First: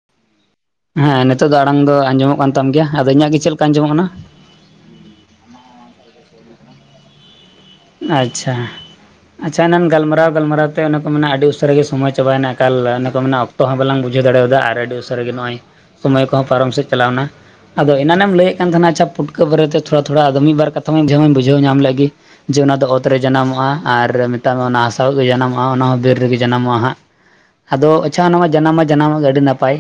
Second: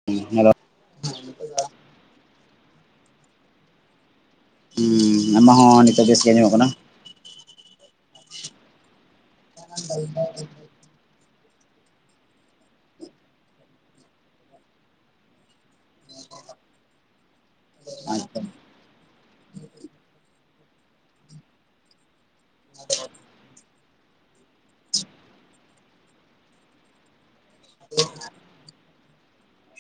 [inaudible] ᱦᱮᱸ ᱱᱤᱛᱚᱜ ᱫᱚ ᱟᱲᱟᱝ ᱫᱚ ᱟᱸᱡᱚᱢᱚᱜ ᱠᱟᱱ ᱛᱟᱢ ᱜᱮᱭᱟ ᱟᱫᱚ ᱤᱧᱟᱹᱜ ᱜᱮ ᱪᱮᱫ ᱞᱮᱠᱟ ᱟᱸᱡᱚᱢᱚᱜ ᱠᱟᱱᱟ᱾ ᱦᱩᱸ ᱟᱢᱤᱜ ᱦᱚᱸ ᱱᱤᱛᱳᱜ ᱵᱮᱥ ᱜᱮ ᱟᱸᱡᱚᱢᱚᱜ ᱠᱟᱱᱟ᱾ ᱟᱪᱪᱷᱟ ᱟᱪᱪᱷᱟ ᱮᱱᱟᱱ ᱜᱟᱞᱢᱟᱨᱟᱣ ᱜᱟᱞᱢᱟᱨᱟᱣ ᱛᱮ ᱚᱱᱮ ᱠᱚ ᱢᱮᱱᱟ ᱟᱹᱰᱤ ᱩᱥᱟᱹᱨᱟ ᱜᱮ ᱥᱚᱢᱚᱭ ᱪᱟᱵᱟᱭᱮᱱᱟ ᱮᱠᱟᱞ ᱚᱱᱟ ᱠᱚ ᱢᱮ ᱚᱠᱛᱚ ᱦᱚᱸ ᱵᱟᱞᱟᱝ ᱵᱩᱡᱟᱹᱣ ᱫᱟᱲᱮᱣ ᱟᱫᱟ ᱟᱹᱰᱤ ᱩᱥᱟᱹᱨᱟ ᱜᱮ ᱱᱚᱜᱚᱭ᱾ ᱥᱚᱢᱚᱭ ᱠᱚ ᱦᱚᱸ ᱯᱟᱨᱚᱢ ᱥᱮᱫ ᱪᱟᱞᱟᱣᱱᱟ ᱟᱫᱚ ᱮᱱᱟᱱᱮᱢ ᱟᱪᱪᱷᱟ ᱞᱟᱹᱭᱮᱫ ᱠᱟᱱ ᱛᱟᱦᱮᱱᱟ ᱟᱪᱷᱟ ᱯᱩᱴᱠᱟᱹ ᱵᱟᱨᱮᱛᱮ ᱛᱷᱚᱲᱟ ᱛᱷᱚᱲᱟ ᱟᱫᱚ ᱢᱤᱫ ᱵᱟᱨ ᱠᱟᱛᱷᱟ ᱢᱟᱧ ᱵᱩᱡᱷᱟᱹᱣ ᱢᱟᱧ ᱵᱩᱡᱷᱟᱹᱣ ᱧᱟᱢ ᱞᱮᱫ ᱜᱮ᱾ ᱡᱮ ᱚᱱᱟ ᱫᱚ ᱚᱛᱨᱮ ᱡᱟᱱᱟᱢᱚᱜᱼᱟ ᱟᱨ ᱢᱮᱛᱟᱜ ᱢᱮ ᱚᱱᱟ ᱦᱟᱥᱟᱣ ᱜᱮ ᱡᱟᱱᱟᱢᱚᱜᱼᱟ ᱚᱱᱟ ᱦᱚᱸ ᱵᱤᱨ ᱨᱮ ᱜᱮ ᱡᱟᱱᱟᱢᱚᱜᱼᱟ ᱦᱟᱸᱜ᱾ ᱟᱫᱚ ᱟᱪᱷᱟ ᱚᱱᱟ ᱢᱟ ᱡᱟᱱᱟᱢ ᱢᱟ ᱡᱟᱱᱟᱢᱚᱜ ᱜᱮᱭᱟ ᱟᱹᱰᱤ ᱱᱟᱯᱟᱭ᱾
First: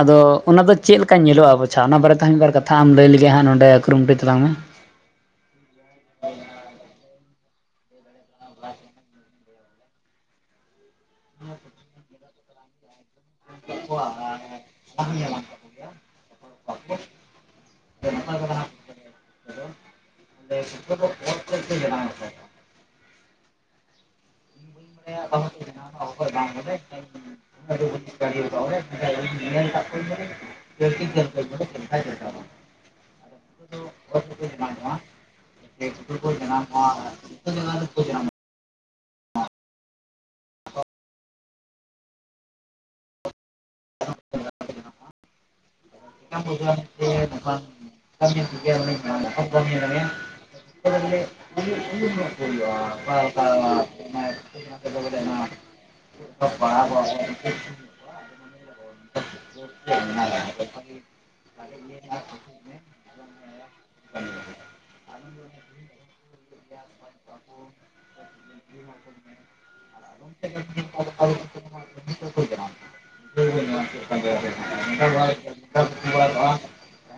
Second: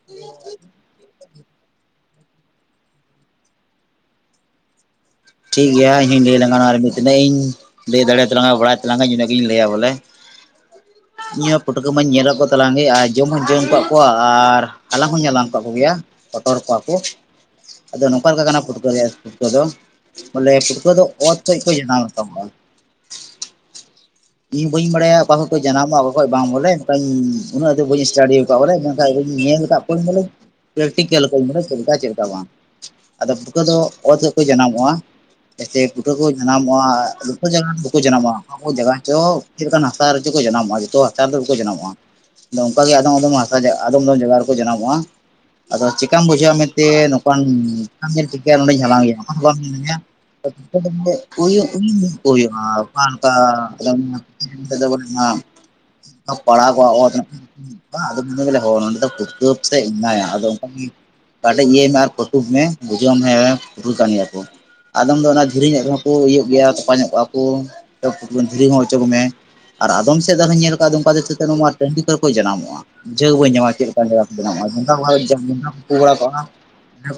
ᱟᱫᱚ ᱚᱱᱟᱫᱚ ᱪᱮᱫ ᱞᱮᱠᱟ ᱧᱮᱞᱚᱜᱼᱟ ᱟᱫᱚ ᱚᱱᱟ ᱫᱚ ᱪᱮᱫ ᱞᱮᱠᱟ ᱧᱮᱞᱚᱜᱟ ᱵᱟᱪᱷᱟ ᱚᱱᱟ ᱵᱟᱨᱮᱛᱮ ᱢᱤᱫ ᱵᱟᱨ ᱠᱟᱛᱷᱟ ᱟᱢ ᱞᱟᱹᱭ ᱞᱟᱜᱤᱫ ᱦᱟᱸᱜ ᱱᱚᱰᱮ ᱠᱩᱨᱩᱢᱩᱴᱩᱛ ᱛᱟᱞᱟᱝ ᱢᱮ᱾ ᱴᱷᱤᱠ ᱜᱮᱭᱟ ᱤᱧ ᱦᱚᱧ ᱞᱟᱹᱭ ᱟᱞᱟᱝ ᱱᱚᱣᱟ ᱨᱮ ᱢᱤᱫ ᱛᱤᱱᱟᱹᱜ ᱤᱧ ᱞᱟᱹᱭ ᱫᱟᱲᱮᱭᱟᱛᱟᱝᱟ ᱵᱟᱲᱟᱭ ᱛᱟᱞᱟᱝᱟ ᱤᱱᱟᱹᱜ ᱜᱤᱧ ᱞᱟᱹᱭᱟ ᱵᱚᱞᱮ᱾ ᱤᱧ ᱦᱚᱸ ᱯᱷᱩᱴᱠᱟᱹ ᱢᱟᱧ ᱧᱮᱞᱟᱠᱚ ᱛᱟᱞᱟᱝ ᱜᱮ ᱟᱨ ᱡᱚᱢ ᱦᱚᱧ ᱡᱚᱢ ᱠᱟᱫ ᱠᱚᱣᱟ ᱟᱨ ᱦᱟᱞᱟᱝ ᱦᱚᱧ ᱦᱟᱞᱟᱝ ᱠᱟᱼᱼ ᱠᱚᱜᱮᱭᱟ ᱦᱚᱴᱚᱨ ᱠᱚᱣᱟ ᱠᱚ ᱟᱫᱚ ᱱᱚᱝᱠᱟ ᱞᱮᱠᱟ ᱠᱟᱱᱟ ᱯᱩᱴᱠᱟᱹ ᱨᱮᱭᱟᱜ ᱛᱚᱛᱷᱚ ᱫᱚ ᱵᱚᱞᱮ ᱯᱩᱴᱠᱟᱹ ᱫᱚ ᱚᱛ ᱠᱷᱚᱡ ᱠᱚ ᱡᱟᱱᱟᱢ ᱨᱟᱠᱟᱵᱚᱜᱼᱟ᱾ ᱤᱧ ᱵᱟᱹᱧ ᱵᱟᱲᱟᱭᱟ ᱚᱠᱟ ᱠᱷᱚᱡ ᱠᱚ ᱡᱟᱱᱟᱢᱚᱜᱟ ᱚᱠᱟ ᱠᱷᱚᱡ ᱵᱟᱝ ᱵᱚᱞᱮ ᱮᱱᱠᱷᱟᱱ ᱩᱱᱟᱹᱜ ᱫᱚ ᱵᱟᱹᱧ ᱮᱥᱴᱟᱰᱤ ᱠᱟᱫ ᱵᱚᱞᱮ ᱢᱮᱱ ᱠᱷᱟᱡ ᱧᱮᱞ ᱠᱟᱫ [inaudible] ᱯᱮᱠᱴᱤᱠᱮᱞ ᱠᱚ ᱪᱮᱫ ᱞᱮᱠᱟ ᱪᱮᱫ ᱞᱮᱠᱟ ᱵᱟᱝ ᱟᱫᱚ ᱯᱩᱴᱠᱩᱟᱹ ᱫᱚ ᱚᱛ ᱠᱷᱚᱡ ᱠᱚ ᱡᱟᱱᱟᱢᱚᱜ-ᱟ ᱦᱮᱪᱮ ᱯᱩᱴᱷᱟᱹ ᱠᱚ ᱡᱟᱱᱟᱢᱚᱜ-ᱟ ᱡᱚᱛᱟ ᱡᱟᱭᱜᱟ ᱫᱚ ᱵᱟᱠᱚ ᱡᱟᱱᱟᱢᱚᱜ-ᱟ ᱚᱠᱟ ᱠᱚ ᱡᱟᱭᱜᱟ ᱨᱮᱪᱚ ᱪᱮᱫ ᱞᱮᱠᱟᱱ ᱦᱟᱥᱟ ᱨᱮ ᱪᱚᱠᱚ ᱡᱟᱱᱟᱢᱚᱜ-ᱟ ᱡᱚᱛᱚ ᱦᱟᱥᱟ ᱨᱮᱫᱚ ᱵᱟᱠᱚ ᱡᱟᱱᱟᱢᱚᱜ-ᱟ ᱚᱱᱠᱟ ᱜᱮ ᱟᱫᱚᱢ ᱟᱫᱚᱢ ᱟᱫᱚᱢ ᱟᱫᱚᱢ ᱡᱟᱭᱜᱟ ᱨᱮᱠᱚ ᱡᱟᱱᱟᱢᱚᱜ-ᱟ ᱟᱫᱚ ᱪᱮᱠᱟᱢ ᱵᱩᱡᱷᱟᱹᱣᱟ ᱢᱮᱱᱛᱮ ᱱᱚᱝᱠᱟᱱ ᱧᱮᱞ ᱴᱤᱠᱟᱹᱭᱟ ᱱᱚᱰᱮᱧ ᱦᱟᱞᱟᱝᱮᱭᱟ ᱚᱱᱟ ᱦᱚᱸ ᱵᱟᱢ ᱢᱮᱱᱭᱟ ᱩᱭᱩ ᱩᱭᱩᱝ ᱧᱚᱜ ᱠᱚ ᱦᱩᱭᱩᱜᱟ ᱚᱠᱟ ᱞᱮᱠᱟ [unintelligible] ᱯᱟᱲᱟᱜᱚᱜᱟ ᱚᱛ [unintelligible] ᱟᱫᱚ [unintelligible] ᱱᱚᱸᱰᱮ ᱫᱚ ᱯᱩᱴᱠᱟᱹ ᱯᱟᱥᱮ ᱢᱮᱱᱟᱭᱟ ᱟᱫᱚ ᱚᱝᱠᱟ ᱠᱟᱴᱤᱡ ᱤᱭᱟᱹᱭ ᱢᱮ ᱟᱨ ᱯᱷᱴᱩᱵ ᱢᱮ ᱵᱩᱡᱷᱟᱹᱣᱟᱢ ᱦᱮᱸ ᱯᱩᱴᱠᱟᱹ ᱠᱟᱱ ᱜᱮᱭᱟ ᱠᱚ᱾ ᱟᱫᱚᱢ ᱫᱚ ᱚᱱᱟ ᱫᱷᱤᱨᱤ ᱧᱚᱜ ᱨᱮᱦᱚᱸ ᱠᱚ ᱤᱭᱟᱹ ᱜᱮᱭᱟ ᱛᱚᱯᱟ ᱧᱚᱜ ᱠᱚᱜᱟ ᱠᱚ᱾ ᱚᱪᱚᱠ ᱢᱮ ᱟᱨ ᱟᱫᱚᱢ ᱥᱮᱫ ᱫᱚ ᱟᱨᱦᱚᱧ ᱧᱮᱞ ᱠᱟᱜᱟᱫᱚ ᱚᱝᱠᱟ ᱴᱟᱺᱰᱤ ᱠᱚᱨᱮ ᱡᱟᱱᱟᱢᱚᱜ-ᱟ᱾ ᱵᱩᱡᱷᱟᱹᱣ ᱵᱟᱹᱧ ᱧᱟᱢᱟ ᱪᱮᱫ ᱞᱮᱠᱟᱱ ᱡᱟᱭᱜᱟ ᱨᱮᱠᱚ ᱡᱟᱱᱟᱢᱚᱜ-ᱟ [unintelligible] ᱠᱩ ᱵᱟᱲᱟ ᱠᱚᱜ-ᱟ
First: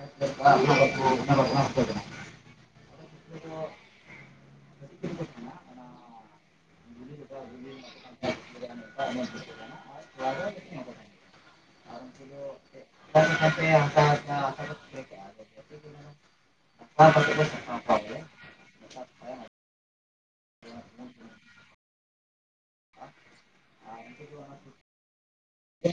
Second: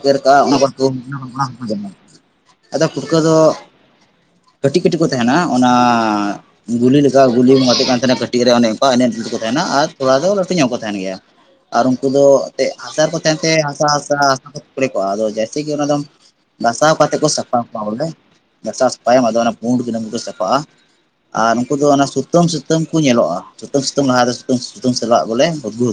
ᱮᱨ ᱠᱟᱜᱟ ᱚᱱᱟ ᱠᱚ [unintelligible] ᱟᱫᱚ ᱯᱩᱴᱠᱟᱹ ᱫᱚ, ᱠᱟᱹᱴᱤᱡ ᱠᱟᱹᱴᱤᱡ ᱠᱚ ᱛᱟᱦᱮᱱᱟ ᱚᱱᱟ ᱜᱩᱞᱤ ᱞᱮᱠᱟ ᱜᱩᱞᱤ ᱵᱚᱱ ᱜᱟᱛᱮᱜ ᱠᱟᱱ ᱛᱟᱦᱮᱱᱟ ᱠᱟᱹᱴᱤᱡ ᱨᱮ ᱚᱱᱮ ᱚᱝᱠᱟ ᱮᱱᱮᱡ ᱠᱚ ᱛᱟᱦᱮᱱᱟ ᱟᱨ ᱛᱷᱚᱲᱟ ᱫᱚ ᱞᱟᱹᱴᱩ ᱧᱚᱜ ᱠᱚ ᱛᱟᱦᱮᱱ ᱜᱮᱭᱟ᱾ ᱟᱨ ᱩᱱᱠᱩ ᱫᱚ ᱮᱛᱮᱜ ᱦᱟᱥᱟ ᱨᱮᱠᱚ ᱛᱟᱦᱮᱱ ᱛᱮ ᱦᱟᱥᱟ ᱦᱟᱥᱟ ᱦᱟᱥᱟ ᱠᱚ ᱛᱷᱚᱠᱲᱮ ᱠᱚᱜᱟ ᱟᱫᱚ ᱡᱟᱹᱭᱥᱮ ᱠᱤ ᱚᱱᱟ ᱫᱚ ᱜᱟᱥᱟᱣ ᱠᱟᱛᱮᱫ ᱠᱚ ᱥᱟᱯᱷᱟ ᱠᱚᱣᱟ ᱵᱚᱞᱮ ᱜᱷᱟᱥᱟᱣ ᱥᱟᱯᱷᱟᱭᱟᱢ ᱟᱫᱚ ᱚᱱᱟ ᱯᱩᱸᱰ ᱜᱮ ᱠᱚ ᱥᱟᱯᱷᱟᱜ-ᱟ᱾ [unintelligible] ᱟᱨ ᱩᱱᱠᱩ ᱫᱚ ᱚᱱᱮ ᱥᱩᱛᱟᱹᱢ ᱥᱩᱛᱟᱹᱢ ᱠᱚ ᱧᱮᱞᱚᱜ-ᱟ ᱥᱩᱛᱟᱹᱢ ᱥᱩᱛᱟᱹᱢ ᱞᱟᱦᱟ ᱥᱩᱛᱟᱹᱢ ᱥᱩᱛᱟᱹᱢ ᱥᱩᱛᱟᱹᱢ ᱥᱟᱞᱟᱜ ᱵᱚᱞᱮ [unintelligible]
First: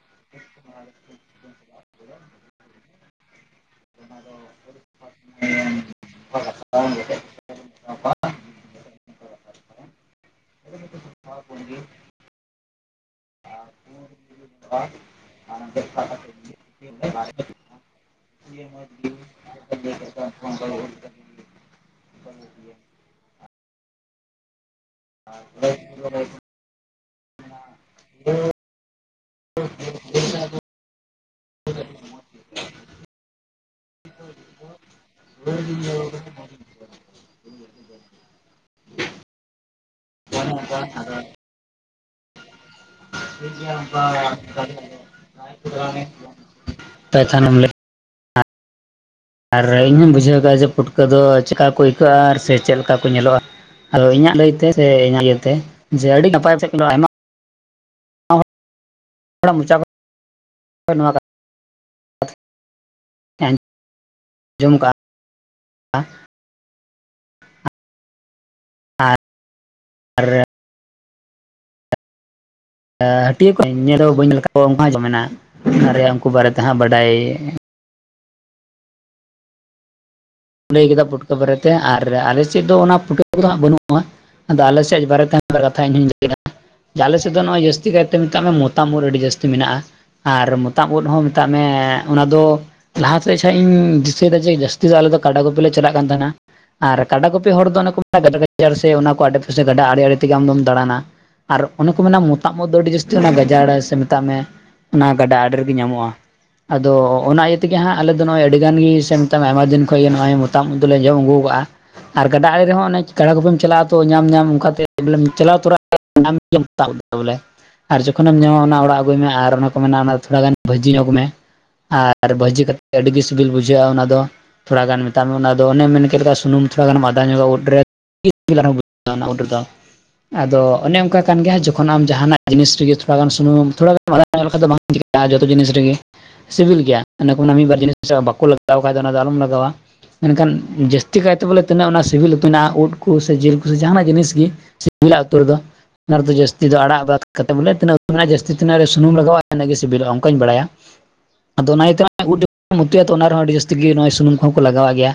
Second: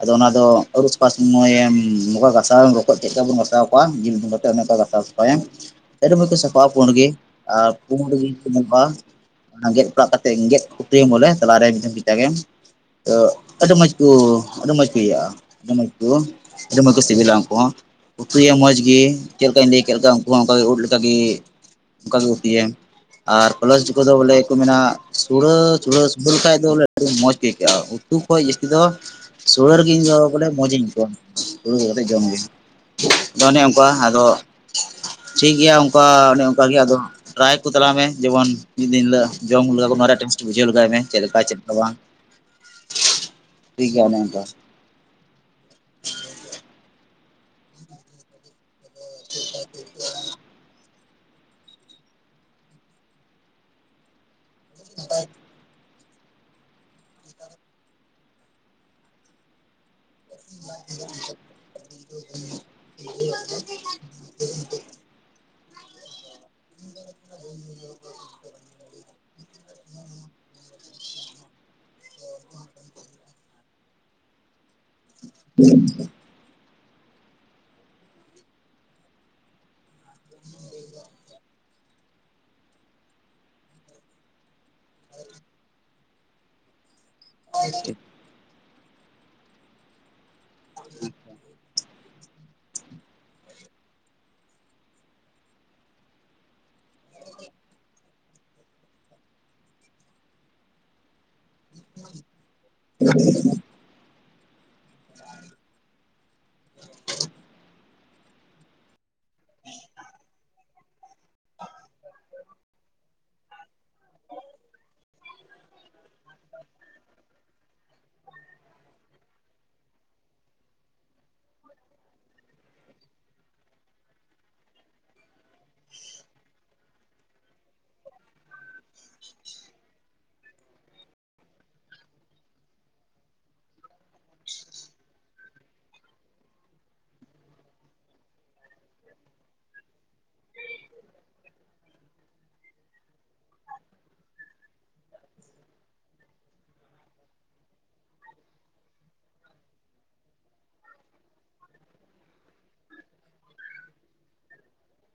ᱟᱫᱚ ᱚᱱᱟ ᱫᱚ ᱟᱹᱨᱩᱵ ᱥᱟᱯᱷᱟ‌ ᱥᱚᱭᱮᱢ ᱱᱚᱝᱠᱟ ᱜᱟᱥᱟᱣᱮᱢ ᱨᱚᱠᱚᱡ ᱪᱮᱫ ᱞᱮᱠᱟ ᱵᱚᱱ ᱜᱟᱥᱟᱣ ᱠᱚᱣᱟ [unintelligible] ᱠᱟᱛᱮ ᱚᱱᱮ ᱚᱱᱠᱟ ᱜᱟᱥᱟᱣ ᱥᱟᱯᱷᱟᱮᱢ ᱟᱰᱤ ᱢᱚᱪ ᱥᱟᱯᱷᱟᱜᱟ ᱯᱩᱸᱰ ᱜᱮ ᱟᱨ ᱯᱩᱸᱰ ᱜᱮ ᱠᱚ ᱧᱮᱞᱚᱜ-ᱟ᱾ ᱚᱱᱟ ᱜᱮᱫ ᱯᱟᱲᱟᱜ ᱠᱟᱛᱮᱫ ᱜᱮᱫ ᱠᱩᱴᱨᱟᱹᱭᱮᱢ ᱵᱚᱞᱮ ᱛᱟᱞᱟᱨᱮ ᱢᱤᱫᱴᱟᱝ ᱠᱮᱪᱟᱠᱮᱢ᱾ ᱛᱚ ᱟᱹᱰᱤ ᱢᱚᱡᱽ ᱠᱚ ᱟᱹᱰᱤ ᱢᱚᱡᱽ ᱠᱚ ᱤᱭᱟᱹᱜ-ᱟ ᱟᱹᱰᱤ ᱢᱚᱡᱽ ᱠᱚ ᱟᱹᱰᱤ ᱢᱚᱡᱽ ᱠᱚ ᱥᱤᱵᱤᱞᱟ ᱩᱱᱠᱩ ᱦᱚᱸ᱾ ᱩᱛᱩᱭᱮᱢ ᱢᱚᱸᱡᱽ ᱜᱮ ᱪᱮᱫ ᱞᱮᱠᱟᱧ ᱞᱟᱹᱭ ᱠᱮᱫ ᱠᱚᱣᱟ ᱩᱱᱠᱩ ᱦᱚᱸ ᱚᱱᱠᱟᱜᱮ ᱩᱫ ᱞᱮᱠᱟᱜᱮ ᱚᱱᱠᱟ ᱜᱮ ᱩᱛᱩᱭᱮᱢ ᱟᱨ [unintelligible] ᱠᱚᱫᱚ ᱵᱚᱞᱮ ᱠᱚ ᱢᱮᱱᱟ ᱥᱩᱲᱟᱹ ᱩᱩᱲᱟᱹ ᱞᱮᱠᱷᱟᱱᱡ ᱵᱚᱞᱮ ᱟᱹᱰᱤ ᱢᱚᱡᱽ ᱜᱮ ᱟᱹᱭᱠᱟᱹᱜ-ᱟ ᱩᱛᱩ ᱠᱷᱚᱱ ᱡᱟᱹᱥᱛᱤ ᱫᱚ ᱥᱩᱲᱟᱹ ᱨᱮᱜᱤᱧ ᱵᱚᱞᱮ ᱢᱚᱡᱤᱧ ᱟᱹᱭᱠᱟᱹᱣ-ᱟ [unintelligible] ᱠᱟᱛᱮ ᱡᱚᱢ ᱜᱮ᱾ ᱟᱫᱚ ᱚᱱᱮ ᱚᱱᱠᱟ ᱟᱫᱚ ᱴᱷᱤᱠ ᱜᱮᱭᱟ ᱚᱱᱠᱟ ᱚᱱᱮ ᱚᱱᱠᱟᱜᱮ ᱟᱫᱚ ᱴᱨᱟᱭ ᱠᱚ ᱛᱟᱞᱟᱝ ᱢᱮ ᱡᱮᱢᱚᱱ ᱢᱤᱫ ᱫᱤᱱ ᱦᱤᱞᱳᱜ ᱡᱚᱢ [unintelligible] ᱚᱱᱟ ᱨᱮᱭᱟᱜ ᱴᱮᱴᱥᱤ ᱵᱩᱡᱷᱟᱹᱣ ᱞᱮᱟᱜᱟᱭ ᱢᱮ ᱪᱮᱫ ᱞᱮᱠᱟ ᱪᱮᱫ ᱞᱮᱠᱟ ᱵᱟᱝ᱾ ᱴᱷᱤᱠ ᱜᱮᱭᱟ ᱚᱱᱮ ᱚᱱᱠᱟ [unintelligible] ᱟᱨ ᱤᱧ ᱦᱚᱸᱧ ᱵᱩᱡᱷᱟᱹᱣᱫᱟ ᱡᱮ ᱯᱩᱴ ᱠᱟᱹ ᱫᱚ ᱪᱮᱠᱟ ᱠᱚ ᱟᱹᱭᱠᱟᱹᱜ-ᱟ ᱥᱮ ᱪᱮᱫ ᱞᱮᱠᱟ ᱠᱚ ᱧᱮᱞᱚᱜ-ᱟ ᱟᱫᱚ ᱤᱧᱟᱹᱜ ᱞᱟᱹᱭᱛᱮ ᱥᱮ ᱤᱧᱟᱹᱜ ᱟᱹᱭᱛᱮ ᱡᱮ ᱟᱹᱰᱤ ᱱᱟᱯᱟᱭ ᱛᱮ [unintelligible] ᱠᱟᱛᱷᱟᱧ ᱟᱸᱡᱚᱢ [unintelligible] ᱠᱟᱜᱼᱟ [unintelligible] [inaudible] ᱟᱨ [unintelligible] [unintelligible] ᱧᱮᱞ ᱫᱚ ᱵᱟᱹᱧ [unintelligible] ᱚᱱᱠᱟ ᱜᱮᱠᱚ ᱢᱮᱱᱟ, ᱚᱱᱟ ᱩᱱᱠᱩ ᱵᱟᱨᱮᱛᱮ ᱦᱟᱸᱜ ᱵᱟᱰᱟᱭ ᱞᱟᱹᱭ ᱠᱮᱫᱟ ᱯᱩᱴᱠᱟᱹ ᱵᱟᱨᱮᱛᱮ ᱟᱨ ᱟᱞᱮ ᱥᱮᱫ ᱫᱚ ᱚᱱᱟ ᱯᱩᱴᱷᱟᱹ ᱠᱚᱫᱚ ᱦᱟᱸᱜ ᱵᱟᱹᱱᱩᱜ-ᱟ᱾ ᱟᱫᱚ ᱟᱞᱮᱥᱮᱫ ᱵᱟᱨᱮᱛᱮ [unintelligible] ᱠᱟᱛᱷᱟ ᱤᱧᱦᱚᱧ ᱞᱟᱹᱭᱟ ᱟᱞᱮ ᱥᱮᱫ ᱫᱚ ᱱᱚᱜ-ᱚᱭ ᱡᱟᱹᱥᱛᱤ ᱠᱟᱭᱛᱮ ᱢᱮᱛᱟᱜ ᱢᱮ ᱢᱚᱛᱟᱢ ᱩᱫ ᱟᱹᱰᱤ ᱡᱟᱹᱥᱛᱤ ᱢᱮᱱᱟᱜ-ᱟ ᱟᱨ ᱢᱚᱛᱟᱢ ᱩᱫ ᱦᱚᱸ ᱢᱮᱛᱟᱜ ᱢᱮ ᱚᱱᱟ ᱫᱚ ᱞᱟᱦᱟ [unintelligible] ᱤᱧ ᱫᱤᱥᱟᱹᱭ ᱮᱫᱟ ᱡᱮ ᱡᱟᱹᱥᱛᱤ ᱫᱚ ᱟᱞᱮ ᱫᱚ ᱠᱟᱰᱟ ᱜᱩᱯᱤ ᱞᱮ ᱪᱟᱞᱟᱜ ᱠᱟᱱ ᱛᱟᱦᱮᱱᱟ ᱟᱨ ᱠᱟᱰᱟ ᱜᱩᱯᱤ ᱦᱚᱲ ᱫᱚ ᱚᱱᱮ ᱠᱚ ᱢᱮᱱᱟ ᱜᱟᱡᱟᱲ ᱜᱟᱡᱟᱲ ᱥᱮ ᱚᱱᱟ ᱠᱚ ᱟᱰᱮ ᱯᱟᱥᱮ ᱜᱟᱰᱟ ᱟᱲᱮ ᱟᱲᱮ ᱛᱮᱜᱮ ᱟᱢᱫᱚᱢ ᱫᱟᱬᱟᱱᱟ᱾ ᱟᱨ ᱚᱱᱮ ᱠᱚ ᱢᱮᱱᱟ ᱢᱚᱛᱟᱜ ᱢᱽ ᱫᱚ ᱟᱹᱰᱤ ᱡᱟᱹᱥᱛᱤ ᱜᱟᱡᱟᱲ ᱥᱮ ᱢᱮᱛᱟᱜ ᱢᱮ᱾ ᱚᱱᱟ ᱜᱟᱰᱟ ᱟᱲᱮ ᱨᱮᱜᱮ ᱧᱟᱢᱚᱜᱼᱟ᱾ ᱟᱫᱚ ᱚᱱᱟ ᱤᱭᱟᱹ ᱛᱮᱜᱮ ᱦᱟᱸᱜ ᱟᱞᱮᱫ ᱫᱚ ᱱᱚᱜᱚᱭ ᱟᱹᱰᱤ ᱜᱟᱱ ᱜᱮ ᱟᱭᱢᱟ ᱫᱤᱱ ᱠᱷᱚᱡ ᱜᱮ ᱱᱚᱜᱼᱚᱭ ᱢᱚᱛᱟᱢᱛᱩᱞ ᱞᱮ ᱡᱚᱢ ᱟᱹᱜᱩ ᱠᱟᱜᱼᱟ᱾ ᱟᱨ ᱜᱟᱰᱟ ᱟᱲᱮ ᱨᱮᱦᱚᱸ ᱚᱱᱮ ᱠᱟᱰᱟ ᱠᱚᱯᱮᱢ ᱪᱟᱞᱟᱜᱼᱟ ᱛᱚ ᱧᱟᱢ ᱧᱟᱢ ᱚᱱᱠᱟᱛᱮ ᱪᱟᱞᱟᱣ ᱛᱚᱨᱟᱼᱼ [inaudible] ᱟᱨ ᱡᱚᱠᱷᱚᱱᱮᱢ ᱧᱟᱢᱟ ᱚᱱᱟ ᱚᱲᱟᱜ ᱟᱹᱜᱩᱭ ᱢᱮ ᱟᱨ ᱚᱱᱟ ᱠᱚ ᱢᱮᱱᱟ ᱚᱱᱟ ᱛᱷᱚᱲᱟ ᱜᱟᱱ ᱵᱷᱟᱹᱡᱤ ᱧᱚᱜᱽ ᱢᱮ᱾ ᱟᱨ ᱵᱷᱟᱹᱡᱤ ᱠᱟᱛᱮᱫ ᱟᱹᱰᱤ ᱜᱮ ᱥᱤᱵᱤᱞ ᱵᱩᱡᱷᱟᱹᱜᱼᱟ ᱚᱱᱟ ᱫᱚ᱾ ᱛᱷᱚᱲᱟ ᱜᱟᱱ ᱢᱮᱛᱟᱜ ᱢᱮ ᱚᱱᱟᱫᱚ ᱚᱱᱮᱢ ᱢᱮᱱ ᱠᱮᱫ ᱞᱮᱠᱟ ᱥᱩᱱᱩᱢ ᱛᱷᱚᱲ ᱜᱟᱱ ᱟᱫᱷᱟ ᱧᱚᱜᱟ ᱩᱫ ᱨᱮ [inaudible] ᱟᱫᱚ ᱚᱱᱮ ᱚᱱᱠᱟ ᱠᱟᱱ ᱜᱮᱭᱟ ᱡᱚᱠᱷᱚᱱ ᱟᱢ ᱡᱟᱦᱟᱱᱟᱜ ᱡᱤᱱᱤᱥ ᱨᱮᱜᱮ ᱛᱷᱚᱲᱟ ᱜᱟᱱ ᱥᱩᱱᱩᱢ ᱛᱷᱚᱲᱟ᱾ ᱞᱮᱠᱷᱟᱡ ᱫᱚ ᱵᱟᱝ ᱪᱤᱠᱟᱹᱜᱼᱟ ᱡᱚᱛᱚ ᱡᱤᱱᱤᱥ ᱨᱮᱜᱮ᱾ ᱥᱤᱵᱤᱞ ᱜᱮᱭᱟ ᱚᱱᱟ ᱢᱤᱫ ᱵᱟᱨ ᱡᱤᱱᱤᱥ ᱵᱟᱠᱚ ᱞᱟᱜᱟᱣ ᱠᱷᱟᱡ ᱫᱚ ᱚᱱᱟ ᱫᱚ ᱟᱞᱚᱢ ᱞᱟᱜᱟᱣᱟ᱾ ᱢᱮᱱᱠᱷᱟᱱ ᱡᱟᱹᱥᱛᱤ ᱠᱟᱭᱛᱮ ᱵᱚᱞᱮ ᱛᱤᱱᱟᱹᱜ ᱚᱱᱟ ᱥᱤᱵᱤᱞ ᱩᱛᱩ ᱢᱮᱱᱟᱜᱼᱟᱱᱟᱜ ᱩᱫ ᱠᱚ ᱥᱮ ᱡᱤᱞ ᱠᱚ ᱡᱟᱦᱟᱱᱟᱜ ᱡᱤᱱᱤᱥ ᱜᱮ ᱥᱤᱵᱤᱞᱟ ᱩᱛᱩ ᱨᱮ ᱫᱚ ᱚᱱᱟ ᱨᱮᱫᱚ ᱡᱟᱹᱥᱛᱤ ᱫᱚ ᱟᱲᱟᱜᱫ ᱠᱟᱛᱮᱫ ᱵᱚᱞᱮ ᱛᱤᱱᱟᱹᱜ ᱩ ᱢᱮᱱᱟᱜᱼᱟ ᱡᱟᱹᱥᱛᱤᱱᱟᱜ ᱨᱮ ᱥᱩᱱᱩᱢ ᱞᱟᱜᱼᱟ ᱤᱱᱟᱹᱜ ᱥᱤᱵᱤᱞᱚᱜᱼᱟ ᱚᱱᱠᱟᱧ ᱵᱟᱲᱟᱭᱟ᱾ ᱟᱫᱚ ᱚᱱᱟᱤᱭᱟᱹᱛᱮ ᱩᱛᱩᱭᱟᱛᱚ ᱚᱱᱟ ᱨᱮᱦᱚᱸ ᱟᱹᱰᱤ ᱡᱟᱹᱥᱛᱤ ᱜᱮ ᱱᱚᱜᱚᱭ ᱥᱩᱱᱩᱢ ᱠᱚᱦᱚᱸ ᱠᱚ ᱞᱟᱜᱟᱣᱟᱜ ᱜᱮᱭᱟ᱾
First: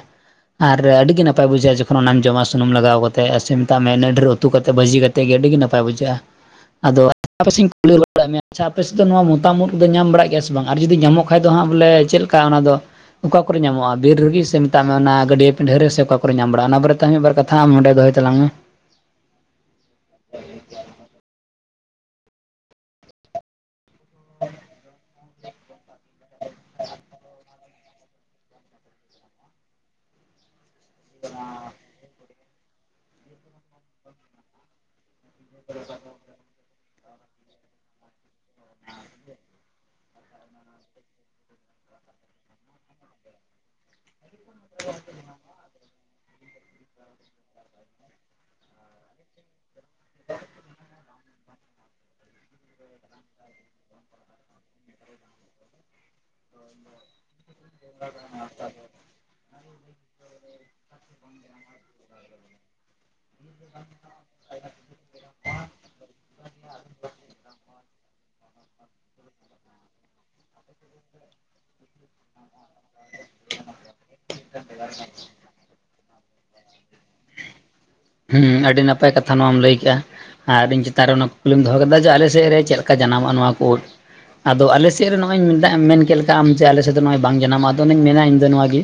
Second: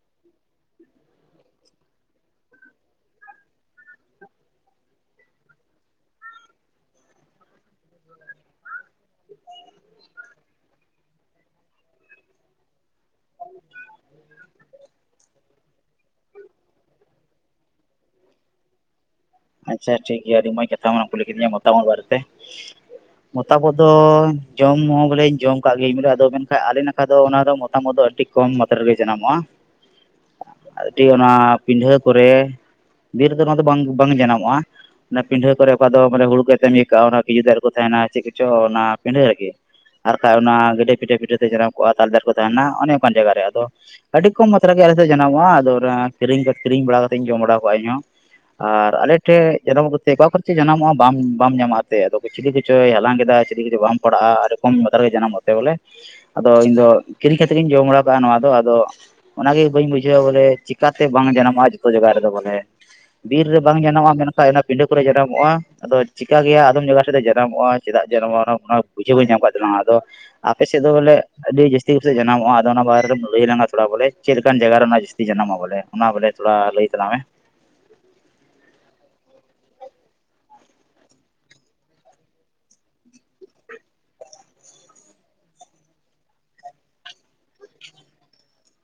ᱟᱨ ᱟᱹᱰᱤ ᱜᱮ ᱱᱟᱯᱟᱭ ᱵᱩᱡᱷᱟᱹᱜᱼᱟ ᱡᱚᱠᱷᱚᱱ ᱚᱱᱟᱢ ᱡᱚᱢᱟ ᱵᱩᱱᱩᱢ ᱞᱟᱜᱟᱣ ᱠᱟᱛᱮᱜ ᱥᱮ ᱢᱮ ᱤᱱᱟᱹ ᱰᱷᱮᱨ ᱩᱛᱩ ᱠᱟᱛᱮᱫ ᱵᱷᱡᱤ ᱠᱟ ᱠᱟᱛᱮ᱾ ᱟᱛᱮᱜ ᱜᱮ ᱟᱹᱰᱤ ᱜᱮ ᱱᱟᱯᱟᱭ ᱵᱩᱡᱷᱟᱹᱜᱼᱟ᱾ ᱟᱫᱚ ᱟᱯᱮ ᱠᱩᱞᱤ ᱫᱭᱟᱜ ᱢᱮ ᱟᱪ-ᱪᱷᱟ ᱟᱯᱥᱮᱫ ᱫᱚ ᱱᱚᱣᱟ ᱢᱚᱛᱟᱢ ᱩᱫ ᱠᱚᱫᱚ ᱧᱟᱢ ᱵᱟᱲᱟᱜ ᱜᱮᱭᱟ ᱥᱮ ᱵᱟᱝ ᱟᱨ ᱡᱩᱫᱤᱧᱟᱢᱳ ᱧᱟᱢᱚᱜᱼᱟ ᱾ ᱵᱟᱠᱷᱟᱡ ᱫᱚ ᱦᱟᱸᱜ ᱵᱚᱞᱮ ᱪᱮᱫᱮᱠᱟ ᱚᱱᱟ ᱫᱚ ᱚᱠᱟ ᱠᱚᱨᱮ ᱧᱟᱢᱚᱜᱼᱟ? ᱵᱤᱨ ᱨᱩᱜᱤ ᱥᱮ ᱢᱮᱛᱟᱜ ᱚᱱᱟ ᱜᱰᱭᱟᱹ ᱯᱤᱰᱷᱟᱹᱨ ᱨᱮ ᱚᱠᱟ ᱠᱚᱨᱮ ᱧᱟᱢ ᱵᱟᱲᱟᱜ ᱚᱱᱟ ᱵᱟᱨᱮᱦ ᱢᱤᱫᱵᱟᱨ ᱠᱟᱛᱷᱟ ᱟᱢ ᱚᱸᱰᱮ ᱫᱚᱦᱚᱭ ᱛᱟᱞᱟᱝ ᱢᱮ᱾ ᱟᱪ-ᱪᱷᱟ ᱴᱷᱤᱠ ᱜᱮᱭᱟ ᱟᱸᱰᱤ ᱢᱚᱡᱽ ᱠᱟᱛᱷᱟᱢ ᱠᱩᱞᱤ ᱠᱤᱫᱤᱧᱟ ᱢᱳᱛᱟᱢ ᱩᱫ ᱵᱟᱨᱮ ᱛᱮ᱾ ᱢᱚᱛᱟᱢ ᱩᱫ ᱫᱚ ᱡᱚᱢ ᱦᱚᱸ ᱵᱚᱞᱮ ᱡᱚᱢ ᱠᱟᱜ ᱜᱤᱭᱟᱹᱧ ᱵᱚᱞᱮ ᱟᱫᱚ ᱢᱮᱱ ᱵᱟᱠᱷᱟ ᱟᱞᱮ ᱱᱟᱠᱷᱟ ᱫᱚ ᱚᱱᱟ ᱫᱚ ᱢᱳᱴᱛᱟᱢ ᱩᱫ ᱫᱚ ᱟᱹᱰᱤ ᱠᱚᱢ ᱢᱟᱛᱨᱜᱮ ᱡᱟᱱᱟᱢᱚᱜᱼᱟ᱾ ᱟᱸᱰᱤ ᱚᱱᱟ ᱯᱤᱰᱷᱟᱹ ᱠᱚᱨᱮ ᱵᱤᱨ ᱫᱚ ᱚᱱᱟ ᱫᱚ ᱵᱟᱝ ᱵᱟᱝ ᱡᱟᱱᱟᱢᱚᱜᱼᱟ ᱾ ᱚᱱᱟ ᱯᱤᱰᱷᱟᱹ ᱠᱚᱨᱮ ᱚᱠᱟ ᱫᱚ ᱢᱟᱱᱮ ᱦᱩᱲᱩ ᱠᱟᱛᱮᱢ ᱭ ᱠᱟᱜᱼᱟ ᱚᱱᱟ ᱠᱷᱤᱡᱩᱨ ᱫᱟᱨ ᱨᱮ ᱠᱚ ᱛᱟᱦᱮᱱᱟ ᱪᱮᱫ ᱠᱚᱪᱚ ᱚᱱᱟ ᱯᱤᱰᱷᱟᱹ ᱨᱮᱜᱮ᱾ ᱟᱨ ᱠᱷᱟᱡ ᱚᱱᱟ ᱜᱟᱹᱰᱮ ᱯᱤᱴᱷᱟᱹᱭ ᱯᱤᱴᱷᱟᱹᱭ ᱛᱮ ᱡᱟᱱᱟᱢ ᱠᱚᱜᱼᱟ ᱛᱟᱞᱮ ᱫᱟᱨᱮ ᱠᱚ ᱛᱟᱦᱮᱱᱟ ᱚᱱᱮ ᱚᱱᱠᱟᱱ ᱡᱟᱭᱜᱟ ᱨᱮ ᱟᱫᱚ᱾ ᱟᱹᱰᱤ ᱠᱚᱢ ᱢᱟᱛᱨᱟ ᱜᱮ ᱟᱞᱮ ᱥᱮᱫ ᱡᱟᱱᱟᱢᱚᱜᱼᱟ ᱟᱫᱚ ᱚᱱᱟ ᱠᱤᱨᱤᱧ ᱠᱟᱠᱤᱨᱤᱧ ᱵᱟᱲᱟ ᱠᱟᱛᱮ ᱤᱧ ᱡᱚᱢ ᱵᱟᱲᱟᱣ ᱠᱟᱜᱼᱟ ᱤᱧᱦᱚᱸ᱾ ᱟᱨ ᱟᱞᱮ ᱴᱷᱮᱡ ᱡᱟᱱᱟᱢᱚᱜ ᱚᱠᱟ ᱠᱚᱨᱮ ᱪᱮᱫ ᱡᱟᱱᱟᱢᱚᱜᱼᱟ ᱵᱟᱢ ᱵᱟᱢ ᱧᱟᱢᱟ ᱮᱱᱛᱮ ᱞᱚᱠᱮᱥᱚᱼᱼ ᱪᱤᱞᱤ ᱠᱚᱪᱚᱭ ᱦᱟᱞᱟᱝ ᱠᱮᱫᱟ ᱪᱤᱞᱤ ᱠᱚᱪᱚ ᱵᱟᱢ ᱯᱟᱲᱟᱜᱼᱟ ᱟᱹᱰᱤ ᱠᱚᱢ ᱵᱟᱛᱟᱨᱮ ᱡᱟᱱᱟᱢᱚᱜ ᱛᱮ ᱵᱚᱞᱮ᱾ ᱟᱫᱚ ᱤᱧᱫᱚ ᱠᱤᱨᱤᱧ ᱠᱟᱛᱮᱫ ᱤᱧ ᱡᱚᱢ ᱵᱟᱲᱟᱣ ᱠᱟᱜᱼᱟ ᱱᱚᱣᱟ ᱫᱚ ᱟᱫᱚᱼᱼ ᱚᱱᱟᱜᱮ ᱵᱟᱹᱧ ᱵᱩᱡᱷᱟᱹᱣᱟ ᱵᱚᱞᱮ ᱪᱤᱠᱟᱛᱮ ᱵᱟᱝ ᱡᱟᱱᱟᱚᱜᱼᱟ ᱡᱚᱛᱚ ᱡᱟᱭᱜᱟ ᱨᱮᱫᱚ ᱵᱚᱞᱮ᱾ ᱵᱤᱨ ᱨᱮ ᱵᱟᱝ ᱡᱟᱱᱟᱚᱜᱼᱟ ᱢᱮᱱ ᱠᱷᱟᱡ ᱚᱱᱟ ᱯᱤᱰᱟᱹ ᱠᱚᱨᱮ ᱡᱟᱱᱟᱢᱚᱜᱼᱟ᱾ ᱟᱫᱚ ᱪᱮᱠᱟᱹ ᱜᱮᱭᱟ ᱟᱫᱚᱢ ᱡᱟᱭᱜᱟ ᱴᱷᱮᱫ ᱫᱚ ᱡᱟᱱᱟᱢᱚᱜᱼᱟ ᱪᱮᱫᱟᱜ ᱡᱟᱱᱟᱢᱚᱜᱼᱟ ᱚᱱᱟ ᱵᱩᱡᱷᱟᱹᱣ ᱵᱟᱹᱧ ᱧᱟᱢ ᱟᱠᱟᱫ ᱛᱟᱦᱮᱱᱟ ᱟᱫᱚ ᱟᱯᱮᱥᱮᱫ ᱫᱚ ᱵᱚᱞᱮ ᱟᱹᱰᱤ ᱡᱟᱹᱥᱛᱤ ᱠᱚ ᱥᱮᱫ ᱡᱟᱱᱟᱢᱚᱜᱼᱟ᱾ ᱟᱫᱚ ᱚᱱᱟ ᱵᱟᱨᱮ ᱨᱮᱢ ᱞᱟᱹᱭ ᱞᱮᱱᱟ ᱛᱷᱚᱲᱟ ᱵᱚᱞᱮ ᱪᱮᱫ ᱞᱮᱠᱟᱱ ᱡᱟᱭᱜᱟᱨᱮ ᱚᱱᱟ ᱡᱟᱹᱥᱛᱤ ᱡᱟᱱᱟᱢᱼᱟ ᱵᱚᱞᱮ ᱚᱱᱟ ᱵᱚᱞᱮ ᱛᱷᱚᱲᱟ ᱞᱟᱹᱭ ᱛᱟᱞᱟᱝ ᱢᱮ᱾ ᱦᱮᱸ ᱟᱹᱰᱤ ᱱᱟᱯᱟᱭ ᱠᱟᱛᱷᱟ ᱱᱚᱣᱟᱢ ᱞᱟᱹᱭ ᱠᱮᱜᱼᱟ᱾ ᱟᱨ ᱤᱧ ᱪᱮᱛᱟᱱ ᱨᱮ ᱚᱱᱟ ᱠᱩᱠᱞᱤᱢ ᱫᱚᱦᱚ ᱠᱮᱫᱟ ᱡᱮ ᱟᱞᱮ ᱥᱮᱫ ᱨᱮ ᱪᱮᱫ ᱞᱮᱠᱟ ᱡᱟᱱᱟᱢᱚᱜ-ᱟ ᱱᱚᱣᱟ ᱠᱚ ᱩᱫ᱾ ᱟᱫᱚ ᱟᱞᱮ ᱥᱮᱫ ᱨᱮ ᱱᱚᱜᱼᱚᱭ ᱢᱮᱱ ᱠᱮᱜ ᱞᱮᱠᱟ ᱟᱢ ᱡᱮ ᱟᱞᱮ ᱥᱮᱫ ᱫᱚ ᱱᱚᱜᱼᱚᱭ ᱵᱟᱝ ᱡᱟᱱᱟᱢᱼᱟ ᱟᱫᱚᱧ ᱢᱮᱱᱟ ᱤᱧ ᱫᱚ ᱱᱚᱣᱟᱼᱼ ᱜᱤ